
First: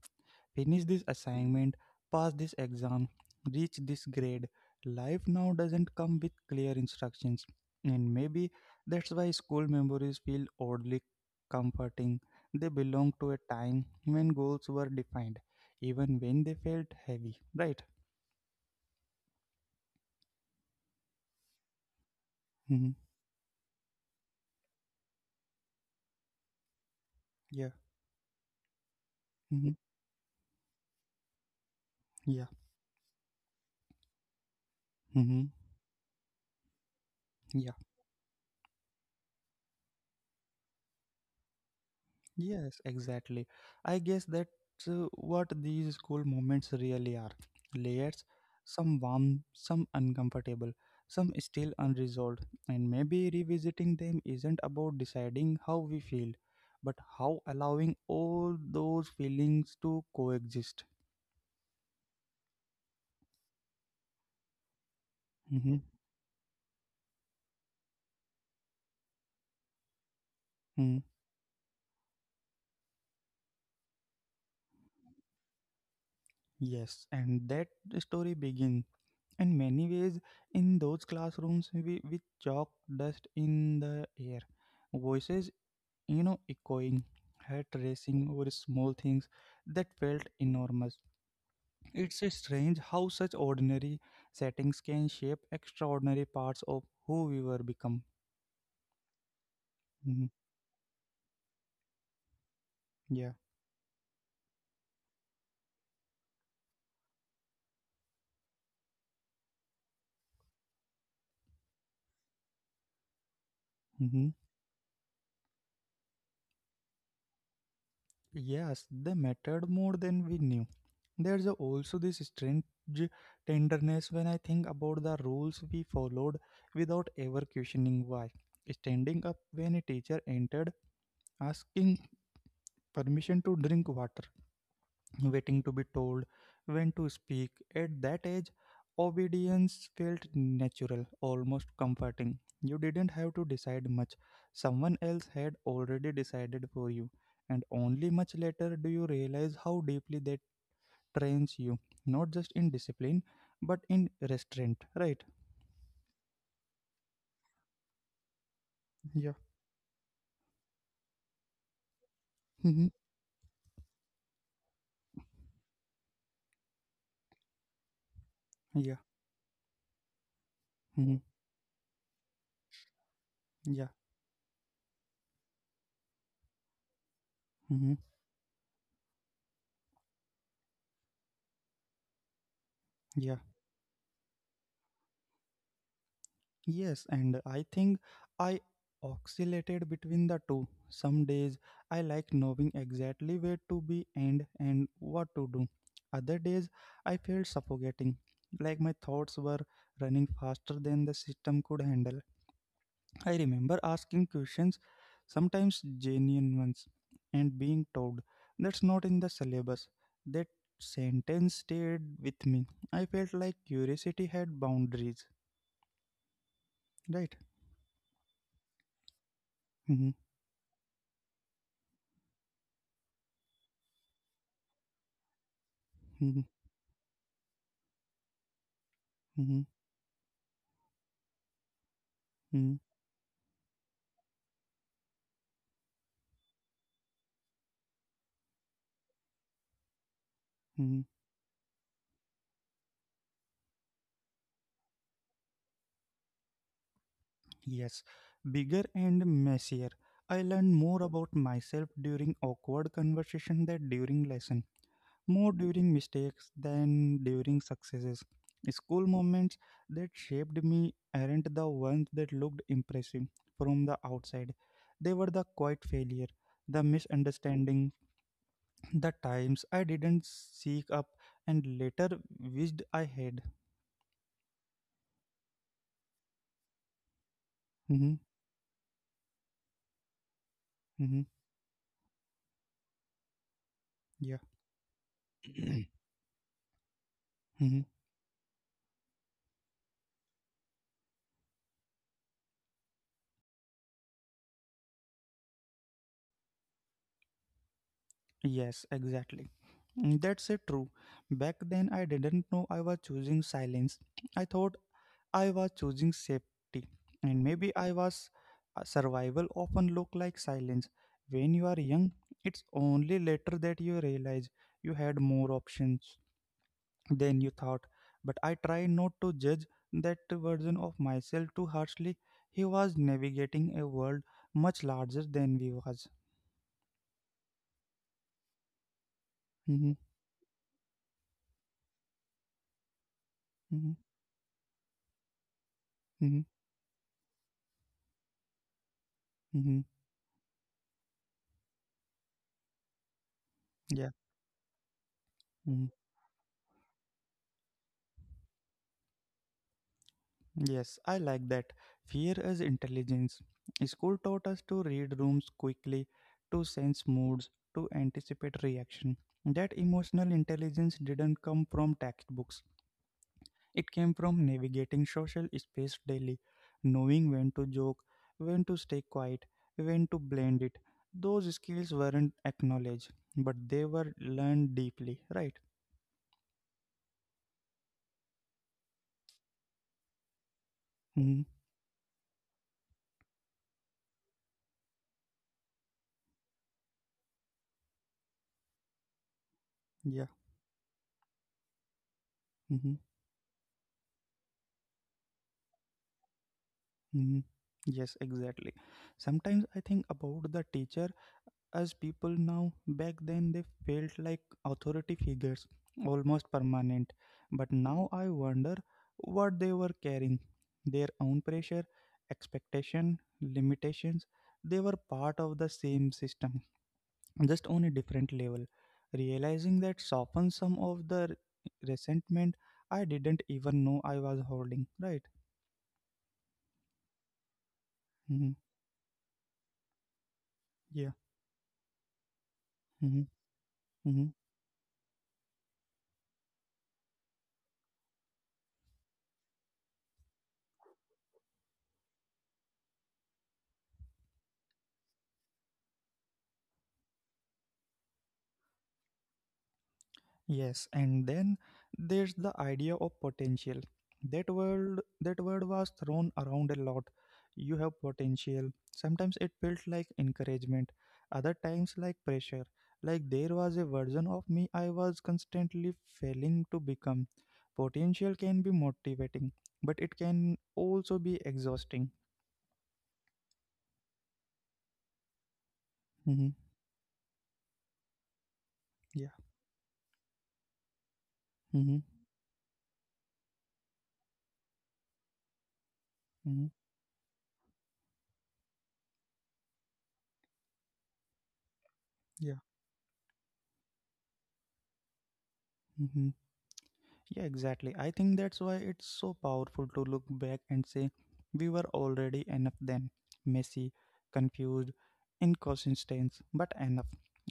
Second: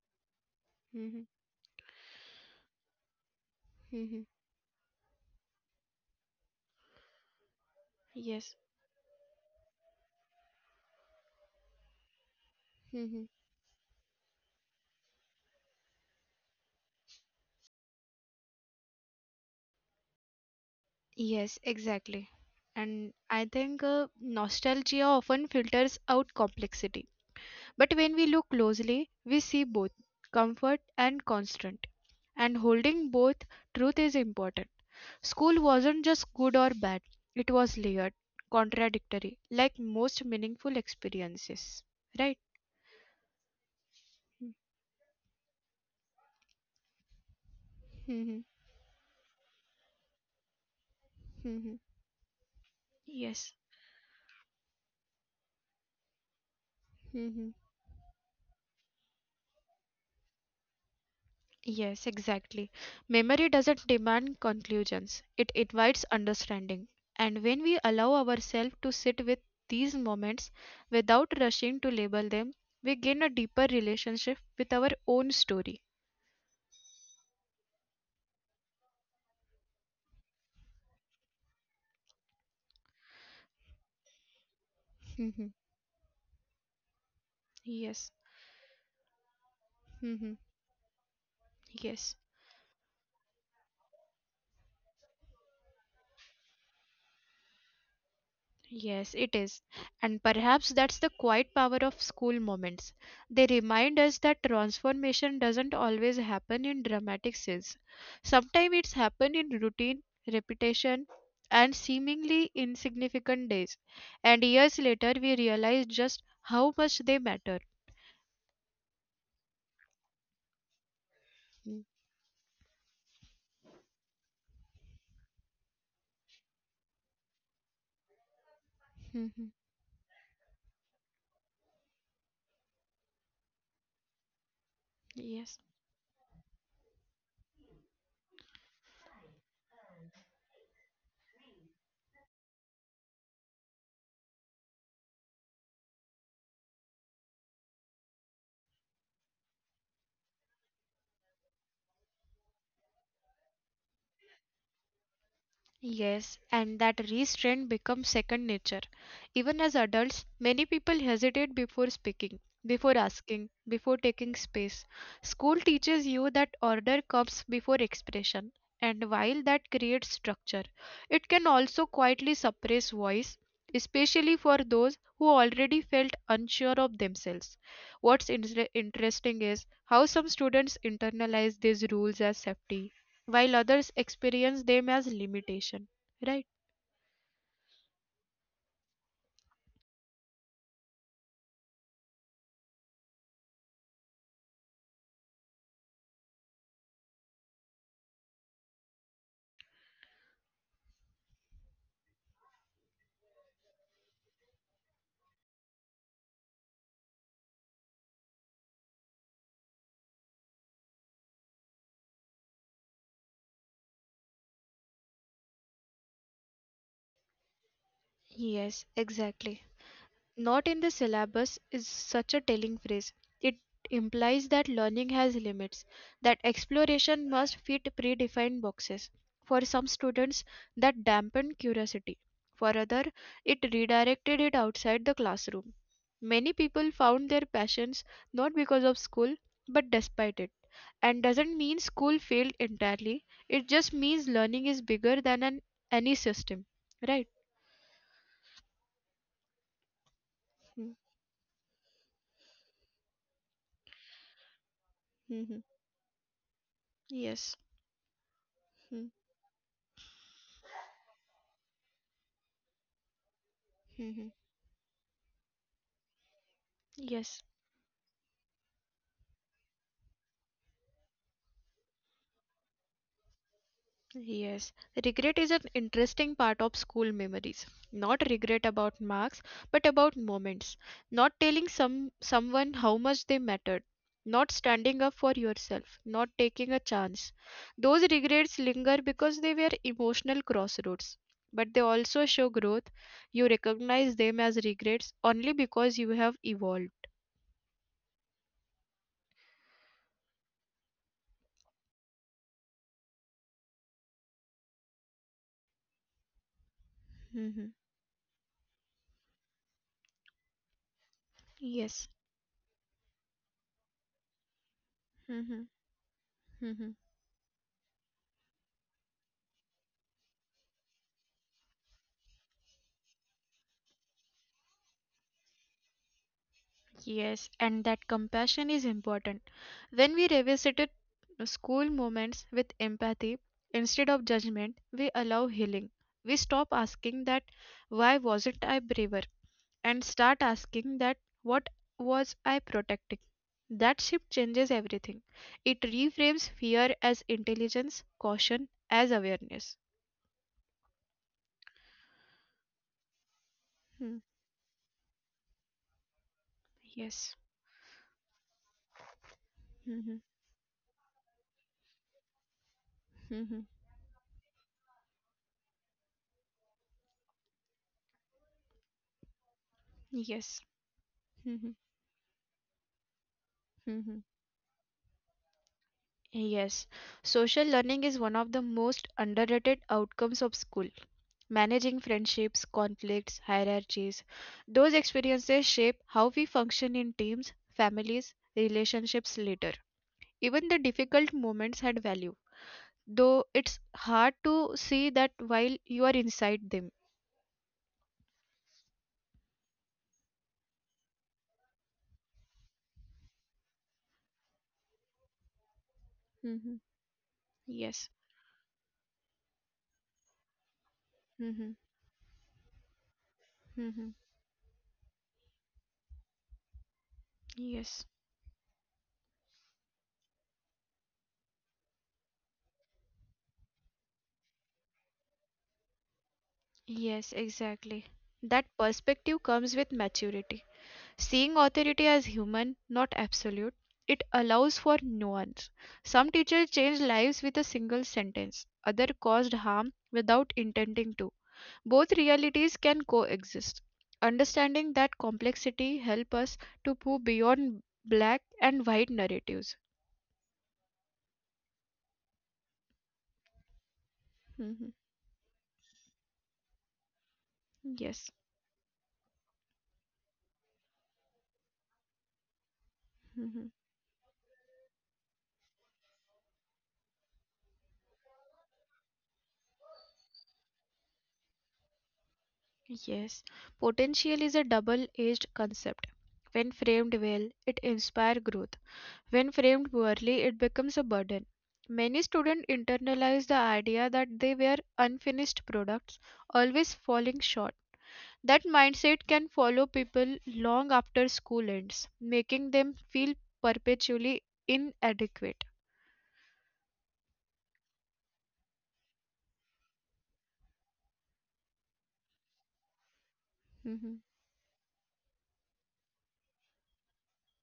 [SPEAKER 1] Finish this
[SPEAKER 2] Mhm,
[SPEAKER 1] assignment, pass this exam, reach this
[SPEAKER 2] mhm.
[SPEAKER 1] grade. Life now doesn't come with clear instructions, and maybe
[SPEAKER 2] Yes.
[SPEAKER 1] that's why school memories feel oddly comforting. They belong
[SPEAKER 2] Mhm.
[SPEAKER 1] to a time when goals were defined, even when they felt heavy, right?
[SPEAKER 2] Yes, exactly.
[SPEAKER 1] Mm-hmm.
[SPEAKER 2] And I think nostalgia often filters out complexity.
[SPEAKER 1] Yeah.
[SPEAKER 2] But when we look closely, we see
[SPEAKER 1] Mm-hmm.
[SPEAKER 2] both comfort and constant.
[SPEAKER 1] Yeah.
[SPEAKER 2] And holding both truth is important.
[SPEAKER 1] Mm-hmm.
[SPEAKER 2] School wasn't just good or bad, it
[SPEAKER 1] Yeah.
[SPEAKER 2] was layered, contradictory, like most meaningful experiences. Right?
[SPEAKER 1] Yes, exactly. I guess that's what these school moments really are layers,
[SPEAKER 2] Mhm,
[SPEAKER 1] some warm, some uncomfortable, some
[SPEAKER 2] mhm.
[SPEAKER 1] still unresolved. And maybe
[SPEAKER 2] Yes.
[SPEAKER 1] revisiting them isn't about deciding how we feel, but how
[SPEAKER 2] Mhm.
[SPEAKER 1] allowing all those feelings to coexist.
[SPEAKER 2] Yes, exactly. Memory doesn't demand conclusions, it
[SPEAKER 1] Hmm.
[SPEAKER 2] invites understanding. And when we allow ourselves to sit with these moments
[SPEAKER 1] Mm.
[SPEAKER 2] without rushing to label them, we gain a deeper relationship with our own story.
[SPEAKER 1] Yes, and that story begins in many ways in those classrooms with chalk dust in the air, voices,
[SPEAKER 2] (laughs)
[SPEAKER 1] echoing, heart
[SPEAKER 2] Yes.
[SPEAKER 1] racing over small things that felt
[SPEAKER 2] (laughs)
[SPEAKER 1] enormous.
[SPEAKER 2] Yes.
[SPEAKER 1] It's a strange how such ordinary settings can shape extraordinary parts of who we were become.
[SPEAKER 2] Yes, it is. And
[SPEAKER 1] Mhm.
[SPEAKER 2] perhaps that's the quiet power of school moments. They
[SPEAKER 1] Yeah.
[SPEAKER 2] remind us that transformation doesn't always happen in dramatic scenes. Sometimes it's happened in routine, repetition, and seemingly insignificant days.
[SPEAKER 1] Hmm.
[SPEAKER 2] And years later, we realize just how much they matter.
[SPEAKER 1] Yes, they mattered more than we knew. There's also this strange tenderness when I think about the rules we followed without ever questioning why. Standing
[SPEAKER 2] Mhm.
[SPEAKER 1] up when a teacher entered, asking permission to drink water,
[SPEAKER 2] Yes.
[SPEAKER 1] waiting to be told when to speak. At that age, obedience felt natural, almost comforting. You didn't have to decide much. Someone else had already decided for you. And only much later do you realize how deeply that trains you, not just in discipline, but in restraint, right?
[SPEAKER 2] Yes, and that restraint becomes second nature.
[SPEAKER 1] Yeah.
[SPEAKER 2] Even as adults, many people hesitate before speaking, before
[SPEAKER 1] Mm-hmm.
[SPEAKER 2] asking, before taking space. School teaches you that order comes before expression,
[SPEAKER 1] Yeah.
[SPEAKER 2] and while that creates structure, it
[SPEAKER 1] Mm-hmm.
[SPEAKER 2] can also quietly suppress voice,
[SPEAKER 1] Yeah.
[SPEAKER 2] especially for those who already felt unsure of themselves.
[SPEAKER 1] Mm-hmm.
[SPEAKER 2] What's interesting is how some students internalize these rules as safety
[SPEAKER 1] Yeah.
[SPEAKER 2] while others experience them as limitation, right?
[SPEAKER 1] Yes, and I think I oscillated between the two. Some days I like knowing exactly where to be and what to do. Other days I felt suffocating, like my thoughts were running faster than the system could handle. I remember asking questions, sometimes genuine ones, and being told that's not in the syllabus. That sentence stayed with me. I felt like curiosity had boundaries, right?
[SPEAKER 2] Yes, exactly. Not in the syllabus is such a telling phrase. It implies that learning has limits, that
[SPEAKER 1] (laughs)
[SPEAKER 2] exploration must fit predefined boxes. For
[SPEAKER 1] Mhm,
[SPEAKER 2] some students, that dampened curiosity. For
[SPEAKER 1] mhm,
[SPEAKER 2] others, it redirected it outside the classroom. Many people found their passions not because of school, but despite it.
[SPEAKER 1] mhm.
[SPEAKER 2] And doesn't mean school failed entirely, it just means learning is bigger than an any system, right?
[SPEAKER 1] Yes, bigger and messier. I learned more about myself during awkward conversation than during lesson,
[SPEAKER 2] Mm-hmm.
[SPEAKER 1] more during mistakes than
[SPEAKER 2] Yes.
[SPEAKER 1] during successes. School moments that shaped me aren't the ones that looked impressive from the
[SPEAKER 2] Mm-hmm.
[SPEAKER 1] outside. They were the quiet failure, the
[SPEAKER 2] Yes.
[SPEAKER 1] misunderstanding, the times I didn't seek up and later wished I had.
[SPEAKER 2] Yes, regret is an interesting part of school memories.
[SPEAKER 1] Mm-hmm,
[SPEAKER 2] Not regret about marks, but about moments.
[SPEAKER 1] mm-hmm,
[SPEAKER 2] Not telling someone how much they mattered. Not standing up for
[SPEAKER 1] yeah.
[SPEAKER 2] yourself. Not taking a chance.
[SPEAKER 1] (clears throat)
[SPEAKER 2] Those regrets linger because they were emotional crossroads. But they also show growth. You recognize them as regrets only because you have evolved.
[SPEAKER 1] Yes, exactly. That's it true. Back then I didn't know I was choosing silence. I thought I was choosing safety and
[SPEAKER 2] Mhm.
[SPEAKER 1] maybe I was. Survival often look like silence. When you are
[SPEAKER 2] Yes.
[SPEAKER 1] young, it's only later that you realize you had more
[SPEAKER 2] Mhm.
[SPEAKER 1] options
[SPEAKER 2] Mhm.
[SPEAKER 1] than you thought. But I try not to judge that version of myself too harshly. He was navigating a world much larger than we was.
[SPEAKER 2] Yes, and that compassion is important.
[SPEAKER 1] Mm-hmm,
[SPEAKER 2] When we revisited school moments with empathy
[SPEAKER 1] mm-hmm,
[SPEAKER 2] instead of judgment, we allow healing. We
[SPEAKER 1] mm-hmm,
[SPEAKER 2] stop asking that why wasn't I braver
[SPEAKER 1] mm-hmm.
[SPEAKER 2] and start asking that what was I protecting. That
[SPEAKER 1] Yeah.
[SPEAKER 2] shift changes everything. It
[SPEAKER 1] Mm,
[SPEAKER 2] reframes fear as intelligence, caution as awareness.
[SPEAKER 1] Yes, I like that. Fear is intelligence.
[SPEAKER 2] Hmm.
[SPEAKER 1] School taught us to read rooms quickly, to sense
[SPEAKER 2] Yes.
[SPEAKER 1] moods, to anticipate reaction. That
[SPEAKER 2] Mhm,
[SPEAKER 1] emotional intelligence didn't come from textbooks.
[SPEAKER 2] mhm.
[SPEAKER 1] It came from navigating social space daily, knowing when to joke, when to stay quiet, when to
[SPEAKER 2] Yes.
[SPEAKER 1] blend it. Those
[SPEAKER 2] Mhm,
[SPEAKER 1] skills weren't acknowledged, but they
[SPEAKER 2] mhm.
[SPEAKER 1] were learned deeply, right?
[SPEAKER 2] Yes, social learning is one of the most underrated outcomes of school.
[SPEAKER 1] Hmm.
[SPEAKER 2] Managing friendships, conflicts, hierarchies, those experiences shape how we function in teams, families, relationships later.
[SPEAKER 1] Yeah.
[SPEAKER 2] Even the difficult moments had value,
[SPEAKER 1] Mm-hmm.
[SPEAKER 2] though it's hard to see that while you are inside them.
[SPEAKER 1] Mhm. Yes, exactly. Sometimes I think about the teacher as people now. Back then, they felt like authority figures, almost
[SPEAKER 2] Hmm.
[SPEAKER 1] permanent. But
[SPEAKER 2] Yes.
[SPEAKER 1] now I wonder what they were carrying, their own
[SPEAKER 2] Hmm.
[SPEAKER 1] pressure, expectation,
[SPEAKER 2] Hmm.
[SPEAKER 1] limitations. They were part of the same system, just on a
[SPEAKER 2] Yes.
[SPEAKER 1] different level. Realizing that softens some of the resentment I didn't even know I was holding, right?
[SPEAKER 2] Yes, exactly.
[SPEAKER 1] Hmm.
[SPEAKER 2] That perspective comes with maturity.
[SPEAKER 1] Yeah.
[SPEAKER 2] Seeing authority as human, not
[SPEAKER 1] Hmm.
[SPEAKER 2] absolute, it allows for nuance. Some teachers changed lives with a single sentence, others caused harm without intending to. Both realities can coexist. Understanding that complexity helps us to move beyond black and white narratives.
[SPEAKER 1] Yes, and then there's the idea of potential. That
[SPEAKER 2] Mhm.
[SPEAKER 1] word that word was thrown around a lot. You have
[SPEAKER 2] Yes.
[SPEAKER 1] potential. Sometimes it felt like encouragement, other times like pressure. Like there
[SPEAKER 2] Mhm.
[SPEAKER 1] was a version of me I was constantly failing to become. Potential can be motivating, but it can also be exhausting.
[SPEAKER 2] Yes. Potential is a double edged concept.
[SPEAKER 1] Mm-hmm.
[SPEAKER 2] When framed well, it inspires growth.
[SPEAKER 1] Yeah.
[SPEAKER 2] When framed poorly, it becomes a burden.
[SPEAKER 1] Mm-hmm.
[SPEAKER 2] Many students internalize the idea that they were unfinished products,
[SPEAKER 1] Mm-hmm.
[SPEAKER 2] always falling short. That mindset can follow people long after school ends,
[SPEAKER 1] Yeah.
[SPEAKER 2] making them feel perpetually inadequate.
[SPEAKER 1] Mm-hmm. Yeah, exactly. I think that's why it's so powerful to look back and say we were already enough then. Messy,
[SPEAKER 2] Mhm.
[SPEAKER 1] confused, inconsistent, but enough.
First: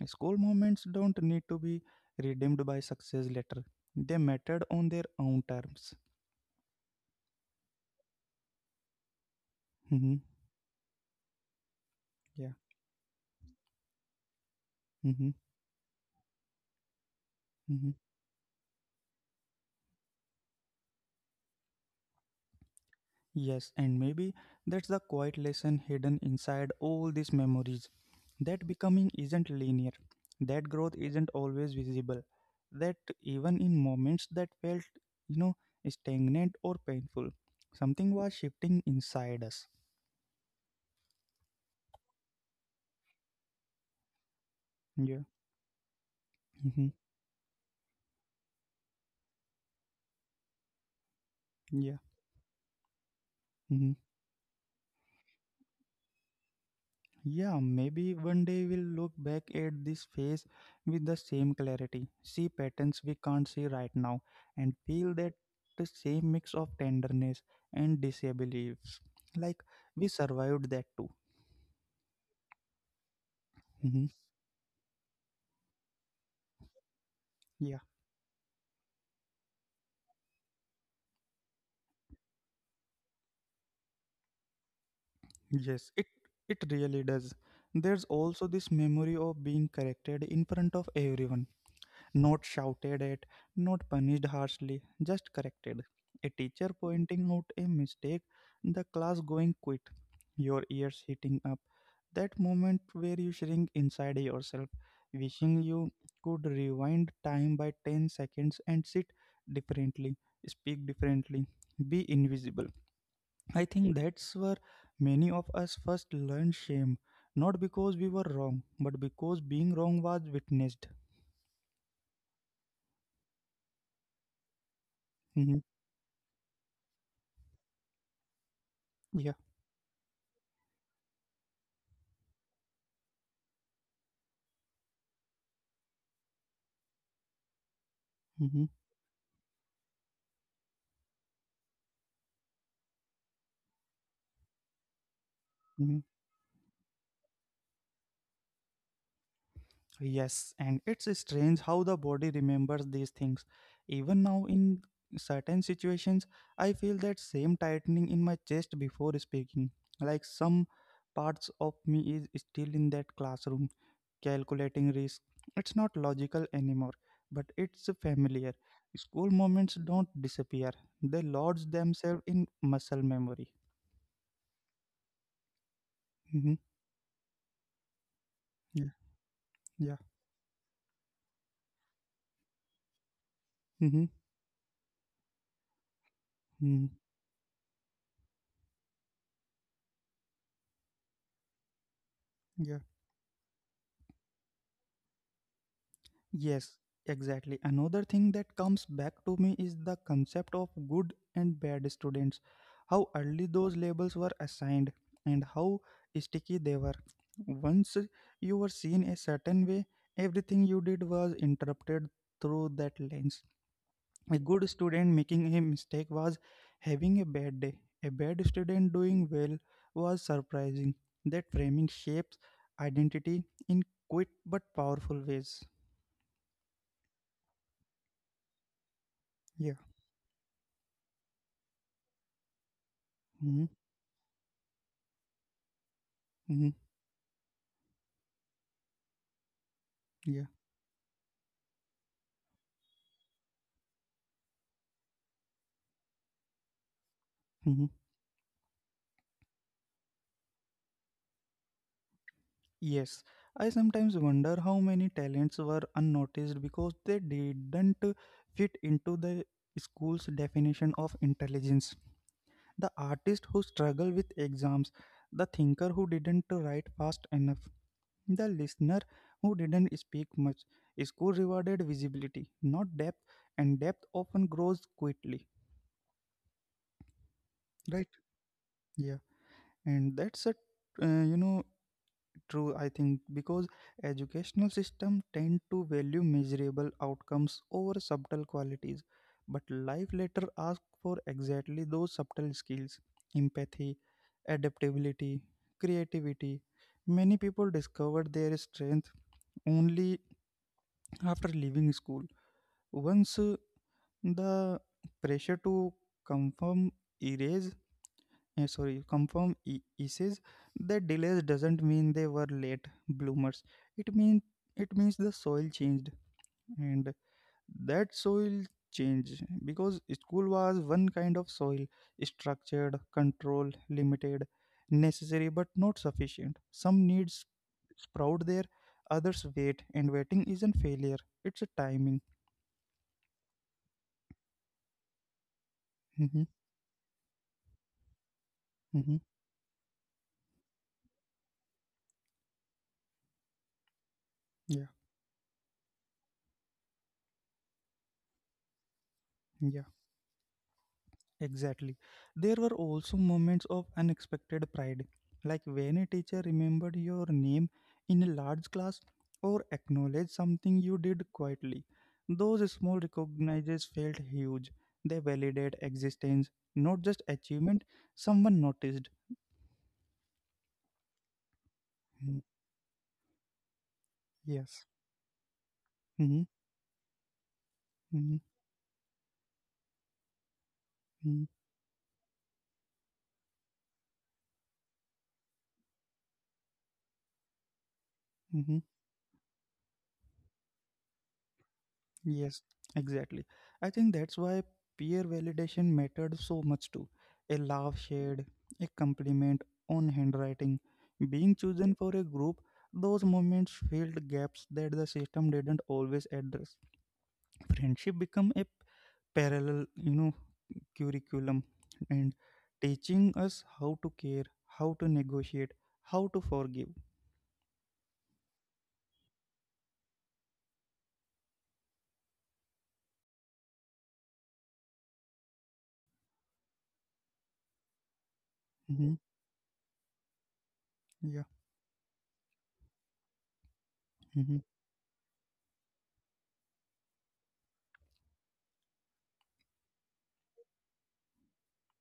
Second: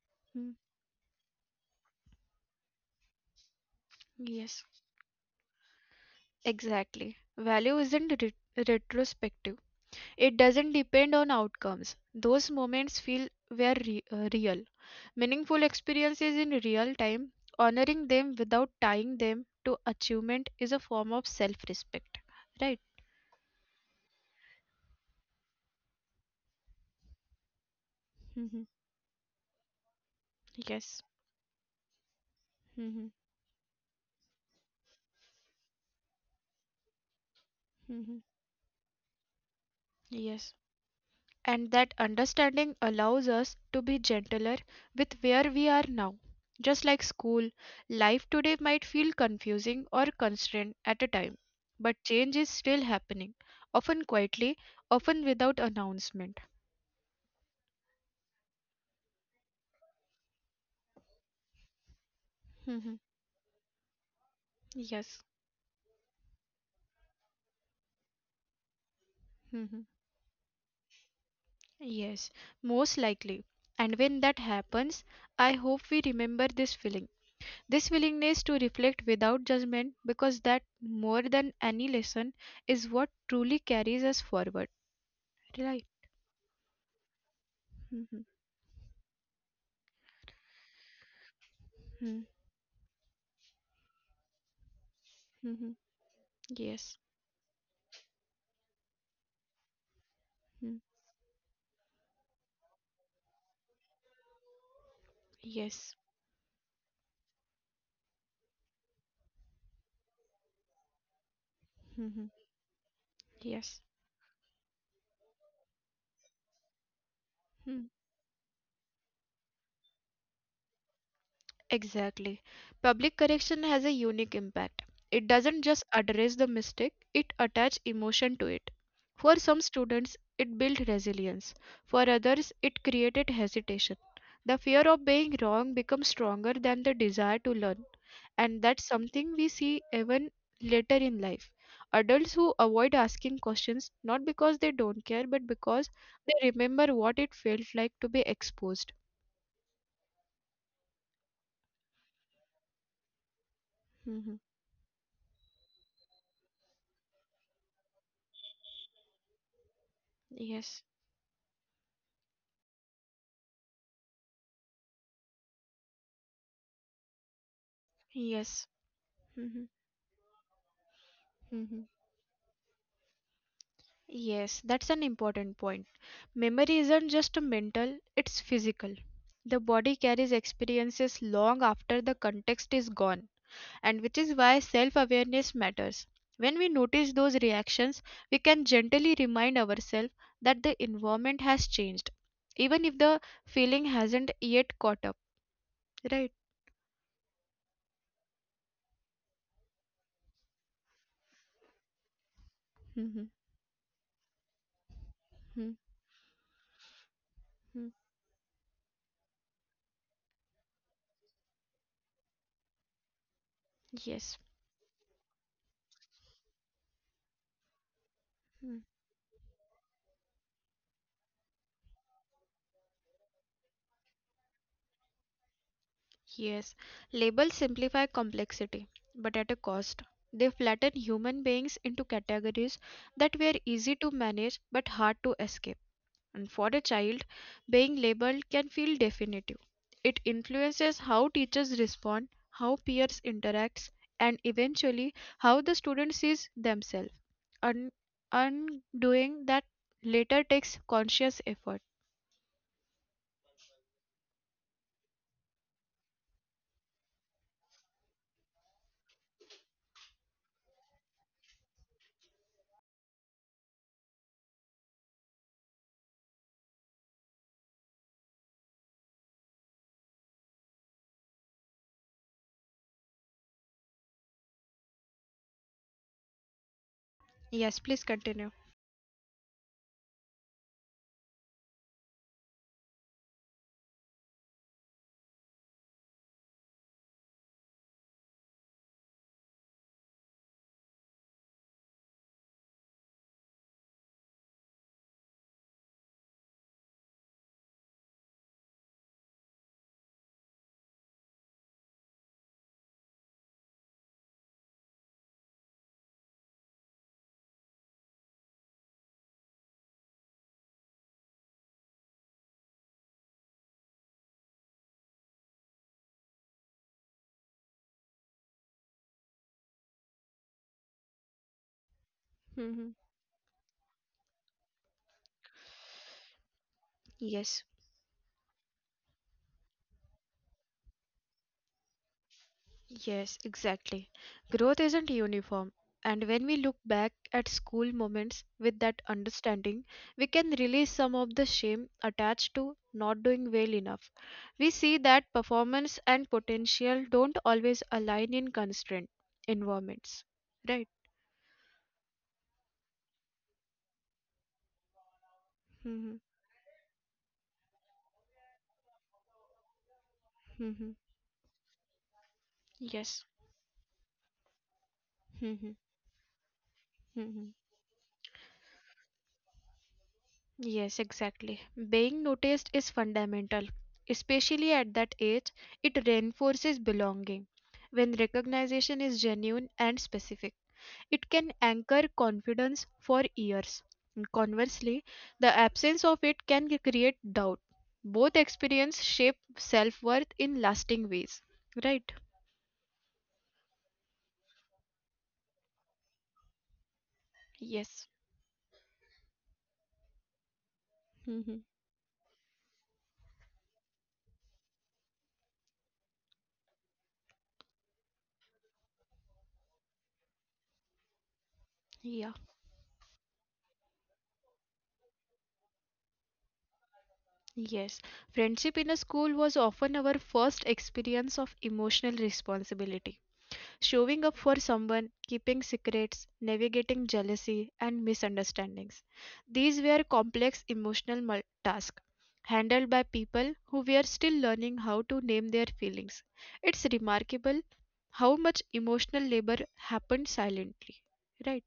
[SPEAKER 1] School
[SPEAKER 2] Mm,
[SPEAKER 1] moments don't need to be redeemed by success later. They
[SPEAKER 2] yes,
[SPEAKER 1] mattered on their own terms.
[SPEAKER 2] exactly. Value isn't retrospective.
[SPEAKER 1] Hmm.
[SPEAKER 2] It doesn't depend on outcomes. Those
[SPEAKER 1] Yeah.
[SPEAKER 2] moments feel were re- real.
[SPEAKER 1] Hmm.
[SPEAKER 2] Meaningful experiences in real time, honoring them without tying them to achievement is a form of self respect. Right?
[SPEAKER 1] Yes, and maybe that's the quiet lesson hidden inside all these memories.
[SPEAKER 2] Hmm.
[SPEAKER 1] That becoming isn't linear, that growth
[SPEAKER 2] Yes.
[SPEAKER 1] isn't always visible, that
[SPEAKER 2] Hmm.
[SPEAKER 1] even in moments that felt, you know, stagnant or painful, something
[SPEAKER 2] Hmm.
[SPEAKER 1] was shifting inside us.
[SPEAKER 2] Yes. And that understanding allows us to be gentler with
[SPEAKER 1] Yeah.
[SPEAKER 2] where we are now. Just
[SPEAKER 1] Mm-hmm.
[SPEAKER 2] like school, life today might feel confusing or constrained at a time,
[SPEAKER 1] Yeah.
[SPEAKER 2] but change is still happening,
[SPEAKER 1] Mm-hmm.
[SPEAKER 2] often quietly, often without announcement.
[SPEAKER 1] Yeah, maybe one day we'll look back at this phase with the same clarity, see
[SPEAKER 2] Mhm.
[SPEAKER 1] patterns we can't see right now, and feel
[SPEAKER 2] Yes.
[SPEAKER 1] that the same mix of tenderness and disbeliefs. Like
[SPEAKER 2] Mhm.
[SPEAKER 1] we survived that too.
[SPEAKER 2] Yes, most likely. And
[SPEAKER 1] Mhm.
[SPEAKER 2] when that happens, I hope we remember this feeling.
[SPEAKER 1] Yeah.
[SPEAKER 2] This willingness to reflect without judgment, because that, more than any lesson, is what truly carries us forward. Rely.
[SPEAKER 1] Yes, it really does. There's
[SPEAKER 2] Mhm,
[SPEAKER 1] also this memory of being corrected in front of everyone,
[SPEAKER 2] mhm,
[SPEAKER 1] not shouted at, not punished harshly, just
[SPEAKER 2] mhm.
[SPEAKER 1] corrected. A teacher
[SPEAKER 2] Yes.
[SPEAKER 1] pointing out a mistake, the class going quiet, your
[SPEAKER 2] Mhm.
[SPEAKER 1] ears heating up. That moment where you shrink inside yourself, wishing you
[SPEAKER 2] Yes.
[SPEAKER 1] could rewind time by 10 seconds and sit differently, speak differently, be
[SPEAKER 2] Mhm.
[SPEAKER 1] invisible. I
[SPEAKER 2] Yes.
[SPEAKER 1] think that's where many of us first learned shame, not
[SPEAKER 2] Mhm.
[SPEAKER 1] because we were wrong, but because being wrong was witnessed.
[SPEAKER 2] Exactly. Public correction has a unique impact. It
[SPEAKER 1] Mhm.
[SPEAKER 2] doesn't just address the mistake, it attaches emotion to it.
[SPEAKER 1] Yeah.
[SPEAKER 2] For some students, it built resilience. For others, it created hesitation. The fear of being wrong becomes stronger than the desire to learn.
[SPEAKER 1] Mm-hmm.
[SPEAKER 2] And that's something we see even later in life. Adults who avoid asking questions not because they don't care but
[SPEAKER 1] Mhm.
[SPEAKER 2] because they remember what it felt like to be exposed.
[SPEAKER 1] Yes, and it's strange how the body remembers these things. Even now,
[SPEAKER 2] Mm-hmm.
[SPEAKER 1] in certain situations, I feel that same tightening in my chest before speaking. Like some
[SPEAKER 2] Yes.
[SPEAKER 1] parts of me is still in that classroom, calculating risk. It's not logical anymore, but it's familiar.
[SPEAKER 2] Yes.
[SPEAKER 1] School
[SPEAKER 2] Mm-hmm.
[SPEAKER 1] moments don't disappear, they lodge
[SPEAKER 2] Hmm.
[SPEAKER 1] themselves in muscle memory.
[SPEAKER 2] Yes, that's an important point.
[SPEAKER 1] Hmm.
[SPEAKER 2] Memory isn't just mental, it's
[SPEAKER 1] Yeah.
[SPEAKER 2] physical. The
[SPEAKER 1] Yeah.
[SPEAKER 2] body carries experiences long after the context is gone.
[SPEAKER 1] Hmm.
[SPEAKER 2] And which is why self awareness matters. When we
[SPEAKER 1] Hmm.
[SPEAKER 2] notice those reactions, we can gently remind ourselves that the environment has changed, even if the feeling hasn't yet caught up, right?
[SPEAKER 1] Yes, exactly. Another thing that comes back to me is the concept of good and bad students. How early
[SPEAKER 2] Mhm,
[SPEAKER 1] those labels were assigned and how
[SPEAKER 2] mhm,
[SPEAKER 1] sticky they were. Once
[SPEAKER 2] mhm.
[SPEAKER 1] you were seen a certain way, everything you did was interrupted through that lens. A
[SPEAKER 2] Yes.
[SPEAKER 1] good student making a mistake was having a bad day. A bad student
[SPEAKER 2] Mhm.
[SPEAKER 1] doing well was surprising. That framing shapes identity in quick but powerful ways.
[SPEAKER 2] Yes. Labels simplify complexity, but at
[SPEAKER 1] Yeah.
[SPEAKER 2] a cost. They flatten human beings into categories that
[SPEAKER 1] Hmm.
[SPEAKER 2] were easy to manage but hard to escape. And
[SPEAKER 1] Hmm.
[SPEAKER 2] for a child, being labeled can feel definitive. It
[SPEAKER 1] Yeah.
[SPEAKER 2] influences how teachers respond, how peers interact, and eventually how the student sees themselves.
[SPEAKER 1] Hmm.
[SPEAKER 2] Un- undoing that later takes conscious effort.
[SPEAKER 1] Yes. I sometimes wonder how many talents were unnoticed because they didn't fit into the school's definition of intelligence. The artist who struggled with exams, the thinker who didn't write fast enough, the listener who didn't speak much. School rewarded visibility, not depth, and depth often grows quickly.
[SPEAKER 2] Yes,
[SPEAKER 1] Right?
[SPEAKER 2] please continue.
[SPEAKER 1] Yeah. And that's uh, you know, true. I think because educational system tend to value measurable outcomes over subtle qualities, but life later asks for exactly those subtle skills, empathy, adaptability, creativity. Many people discover their strength only after leaving school, once the pressure to conform erase. Yeah, sorry, confirm says that delays doesn't mean they were late bloomers. It means it means the soil changed. And that soil change because school was one kind of soil, structured,
[SPEAKER 2] Mhm.
[SPEAKER 1] controlled, limited, necessary but not sufficient. Some needs
[SPEAKER 2] Yes.
[SPEAKER 1] sprout there, others wait, and waiting isn't failure, it's a timing.
[SPEAKER 2] Yes, exactly. Growth isn't uniform, and when
[SPEAKER 1] Mm-hmm,
[SPEAKER 2] we look back at school moments with that
[SPEAKER 1] mm-hmm,
[SPEAKER 2] understanding, we can release some of the shame attached to not doing well enough. We
[SPEAKER 1] yeah,
[SPEAKER 2] see that performance and potential don't always align in constraint
[SPEAKER 1] yeah.
[SPEAKER 2] environments. Right?
[SPEAKER 1] Exactly. There were also moments of unexpected pride, like when a
[SPEAKER 2] Mm-hmm.
[SPEAKER 1] teacher remembered your name in a large class or acknowledged something
[SPEAKER 2] Mm-hmm.
[SPEAKER 1] you did quietly. Those small
[SPEAKER 2] Yes.
[SPEAKER 1] recognizes felt huge. They
[SPEAKER 2] Mm-hmm.
[SPEAKER 1] validate existence, not just achievement. Someone noticed.
[SPEAKER 2] Yes, exactly. Being
[SPEAKER 1] Mm.
[SPEAKER 2] noticed is fundamental. Especially
[SPEAKER 1] Yes.
[SPEAKER 2] at that age, it
[SPEAKER 1] Mm-hmm.
[SPEAKER 2] reinforces belonging. When
[SPEAKER 1] Mm-hmm.
[SPEAKER 2] recognition is genuine and specific, it
[SPEAKER 1] Mm-hmm,
[SPEAKER 2] can anchor confidence for years. And conversely, the absence of it can create doubt. Both
[SPEAKER 1] mm-hmm.
[SPEAKER 2] experience shape self worth in lasting ways. Right?
[SPEAKER 1] Yes, exactly. I think that's why peer validation mattered so much too. A laugh shared,
[SPEAKER 2] Yes.
[SPEAKER 1] a compliment on handwriting, being chosen for
[SPEAKER 2] Mhm.
[SPEAKER 1] a group, those moments filled gaps that the system didn't always address. Friendship become a parallel, curriculum and
[SPEAKER 2] Yeah.
[SPEAKER 1] teaching us how to care, how to negotiate, how to forgive.
[SPEAKER 2] Yes. Friendship in a school was often our first experience of emotional responsibility. Showing up for someone, keeping secrets, navigating jealousy and
[SPEAKER 1] Hmm.
[SPEAKER 2] misunderstandings. These were complex
[SPEAKER 1] Yeah.
[SPEAKER 2] emotional tasks handled by people who were
[SPEAKER 1] Mm-hmm.
[SPEAKER 2] still learning how to name their feelings. It's remarkable how much emotional labor happened silently. Right?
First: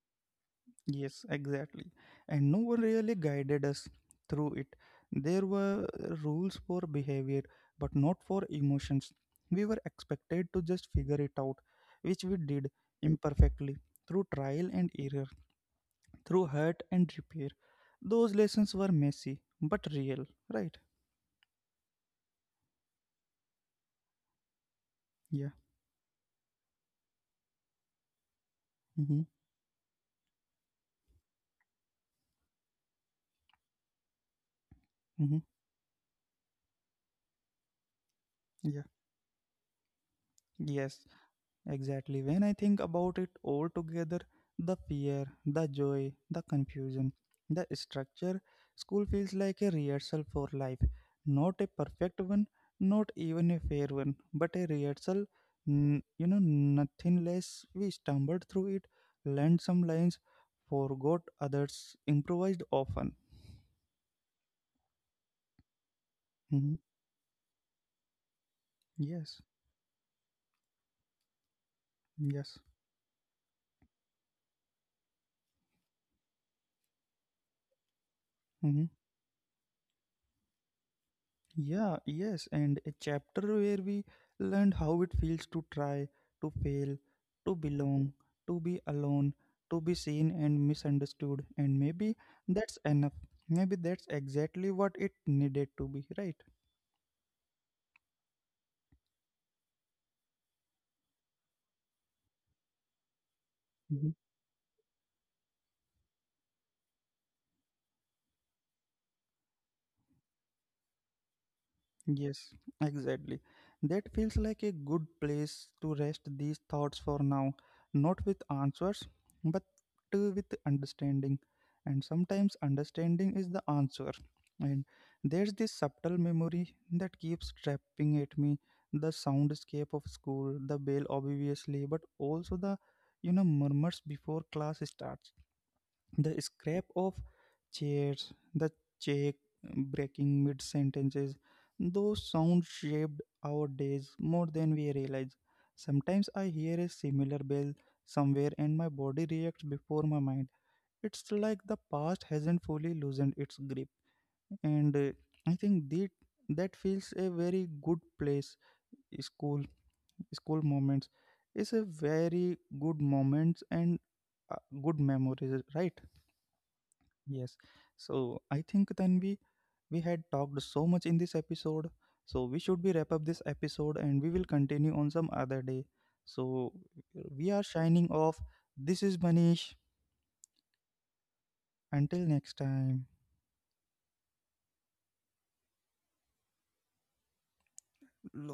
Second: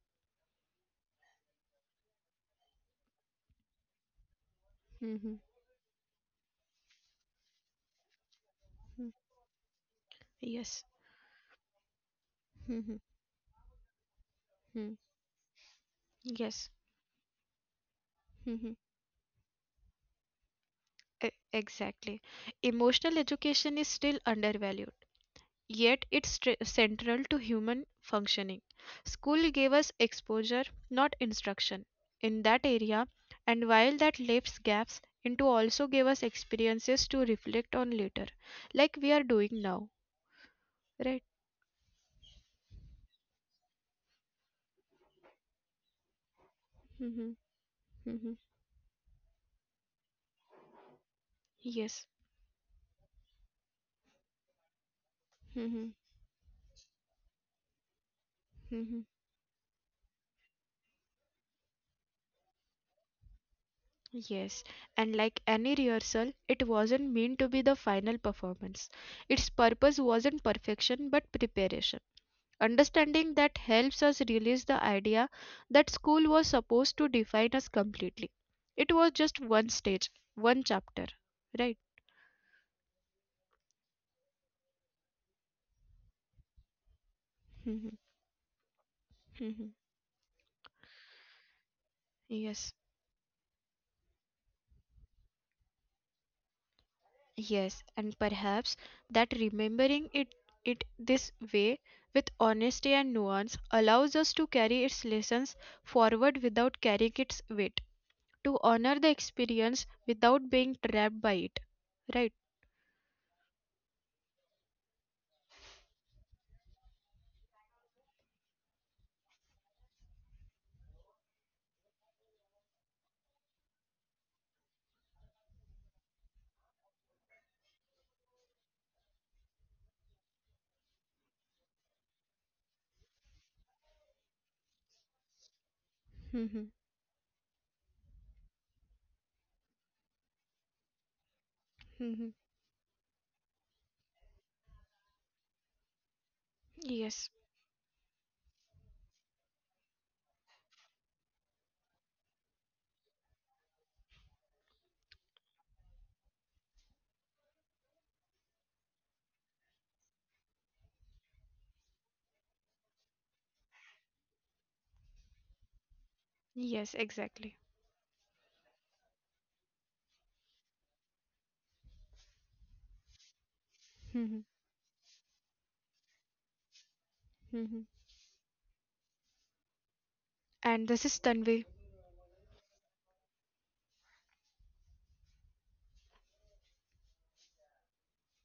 [SPEAKER 1] Yes, exactly. And no one really guided us through it.
[SPEAKER 2] Mm-hmm.
[SPEAKER 1] There were rules for behavior, but not for emotions. We were expected to
[SPEAKER 2] Yes.
[SPEAKER 1] just figure it out, which we did
[SPEAKER 2] Mhm.
[SPEAKER 1] imperfectly, through trial and
[SPEAKER 2] Mm.
[SPEAKER 1] error, through
[SPEAKER 2] Yes.
[SPEAKER 1] hurt and repair. Those
[SPEAKER 2] Mhm.
[SPEAKER 1] lessons were messy, but real, right?
[SPEAKER 2] Exactly. Emotional education is still undervalued.
[SPEAKER 1] Yeah.
[SPEAKER 2] Yet it's central to human functioning.
[SPEAKER 1] Mm-hmm.
[SPEAKER 2] School gave us exposure, not instruction, in that area, and while that leaves gaps,
[SPEAKER 1] Mm-hmm.
[SPEAKER 2] into also gave us experiences to reflect on later,
[SPEAKER 1] Yeah.
[SPEAKER 2] like we are doing now,
[SPEAKER 1] Yes.
[SPEAKER 2] right?
[SPEAKER 1] Exactly. When I think about it all together, the fear, the joy, the confusion,
[SPEAKER 2] Mm-hmm.
[SPEAKER 1] the
[SPEAKER 2] Mm-hmm.
[SPEAKER 1] structure, school feels like a rehearsal for life. Not a
[SPEAKER 2] Yes.
[SPEAKER 1] perfect one, not even a fair one, but a rehearsal.
[SPEAKER 2] Mm-hmm.
[SPEAKER 1] Nothing less. We stumbled through it,
[SPEAKER 2] Mm-hmm.
[SPEAKER 1] learned some lines, forgot others, improvised often.
[SPEAKER 2] Yes, and like any rehearsal, it
[SPEAKER 1] Mhm.
[SPEAKER 2] wasn't meant to be the final performance. Its
[SPEAKER 1] Yes,
[SPEAKER 2] purpose wasn't perfection but preparation.
[SPEAKER 1] yes.
[SPEAKER 2] Understanding that helps us release the idea that school was supposed to define us completely. It
[SPEAKER 1] Mm-hmm.
[SPEAKER 2] was just one stage, one chapter, right?
[SPEAKER 1] Yeah, yes, and a chapter where we learned how it feels to try, to fail, to
[SPEAKER 2] Mhm,
[SPEAKER 1] belong, to be alone,
[SPEAKER 2] mhm.
[SPEAKER 1] to be seen and misunderstood, and maybe
[SPEAKER 2] Yes.
[SPEAKER 1] that's enough. Maybe that's exactly what it needed to be, right?
[SPEAKER 2] Yes, and perhaps that remembering it this way with honesty and nuance allows us to carry its lessons forward without carrying its weight, to honor the experience without being trapped by it. Right?
[SPEAKER 1] Yes, exactly. That feels like a good place to rest these thoughts for now, not with answers, but with understanding. And sometimes understanding is the answer. And there's this subtle memory that keeps trapping at me, the soundscape of school, the bell, obviously, but also the murmurs before class starts, the
[SPEAKER 2] Mhm.
[SPEAKER 1] scrap of chairs, the check breaking mid sentences.
[SPEAKER 2] Mhm.
[SPEAKER 1] Those sounds shaped our days more than we realize. Sometimes I hear a
[SPEAKER 2] Yes.
[SPEAKER 1] similar bell somewhere and my body reacts before my mind. It's like the past hasn't fully loosened its grip. And I think that feels a very good place. School, school moments is a very good moments and uh, good memories, right?
[SPEAKER 2] Yes, exactly.
[SPEAKER 1] Yes. So I think then we had talked so much in this episode. So we should be wrap up this episode and we
[SPEAKER 2] (laughs)
[SPEAKER 1] will continue on some other day. So we are
[SPEAKER 2] Mhm.
[SPEAKER 1] shining off. This is Manish.
[SPEAKER 2] And this is Tanvi.
[SPEAKER 1] Until next time.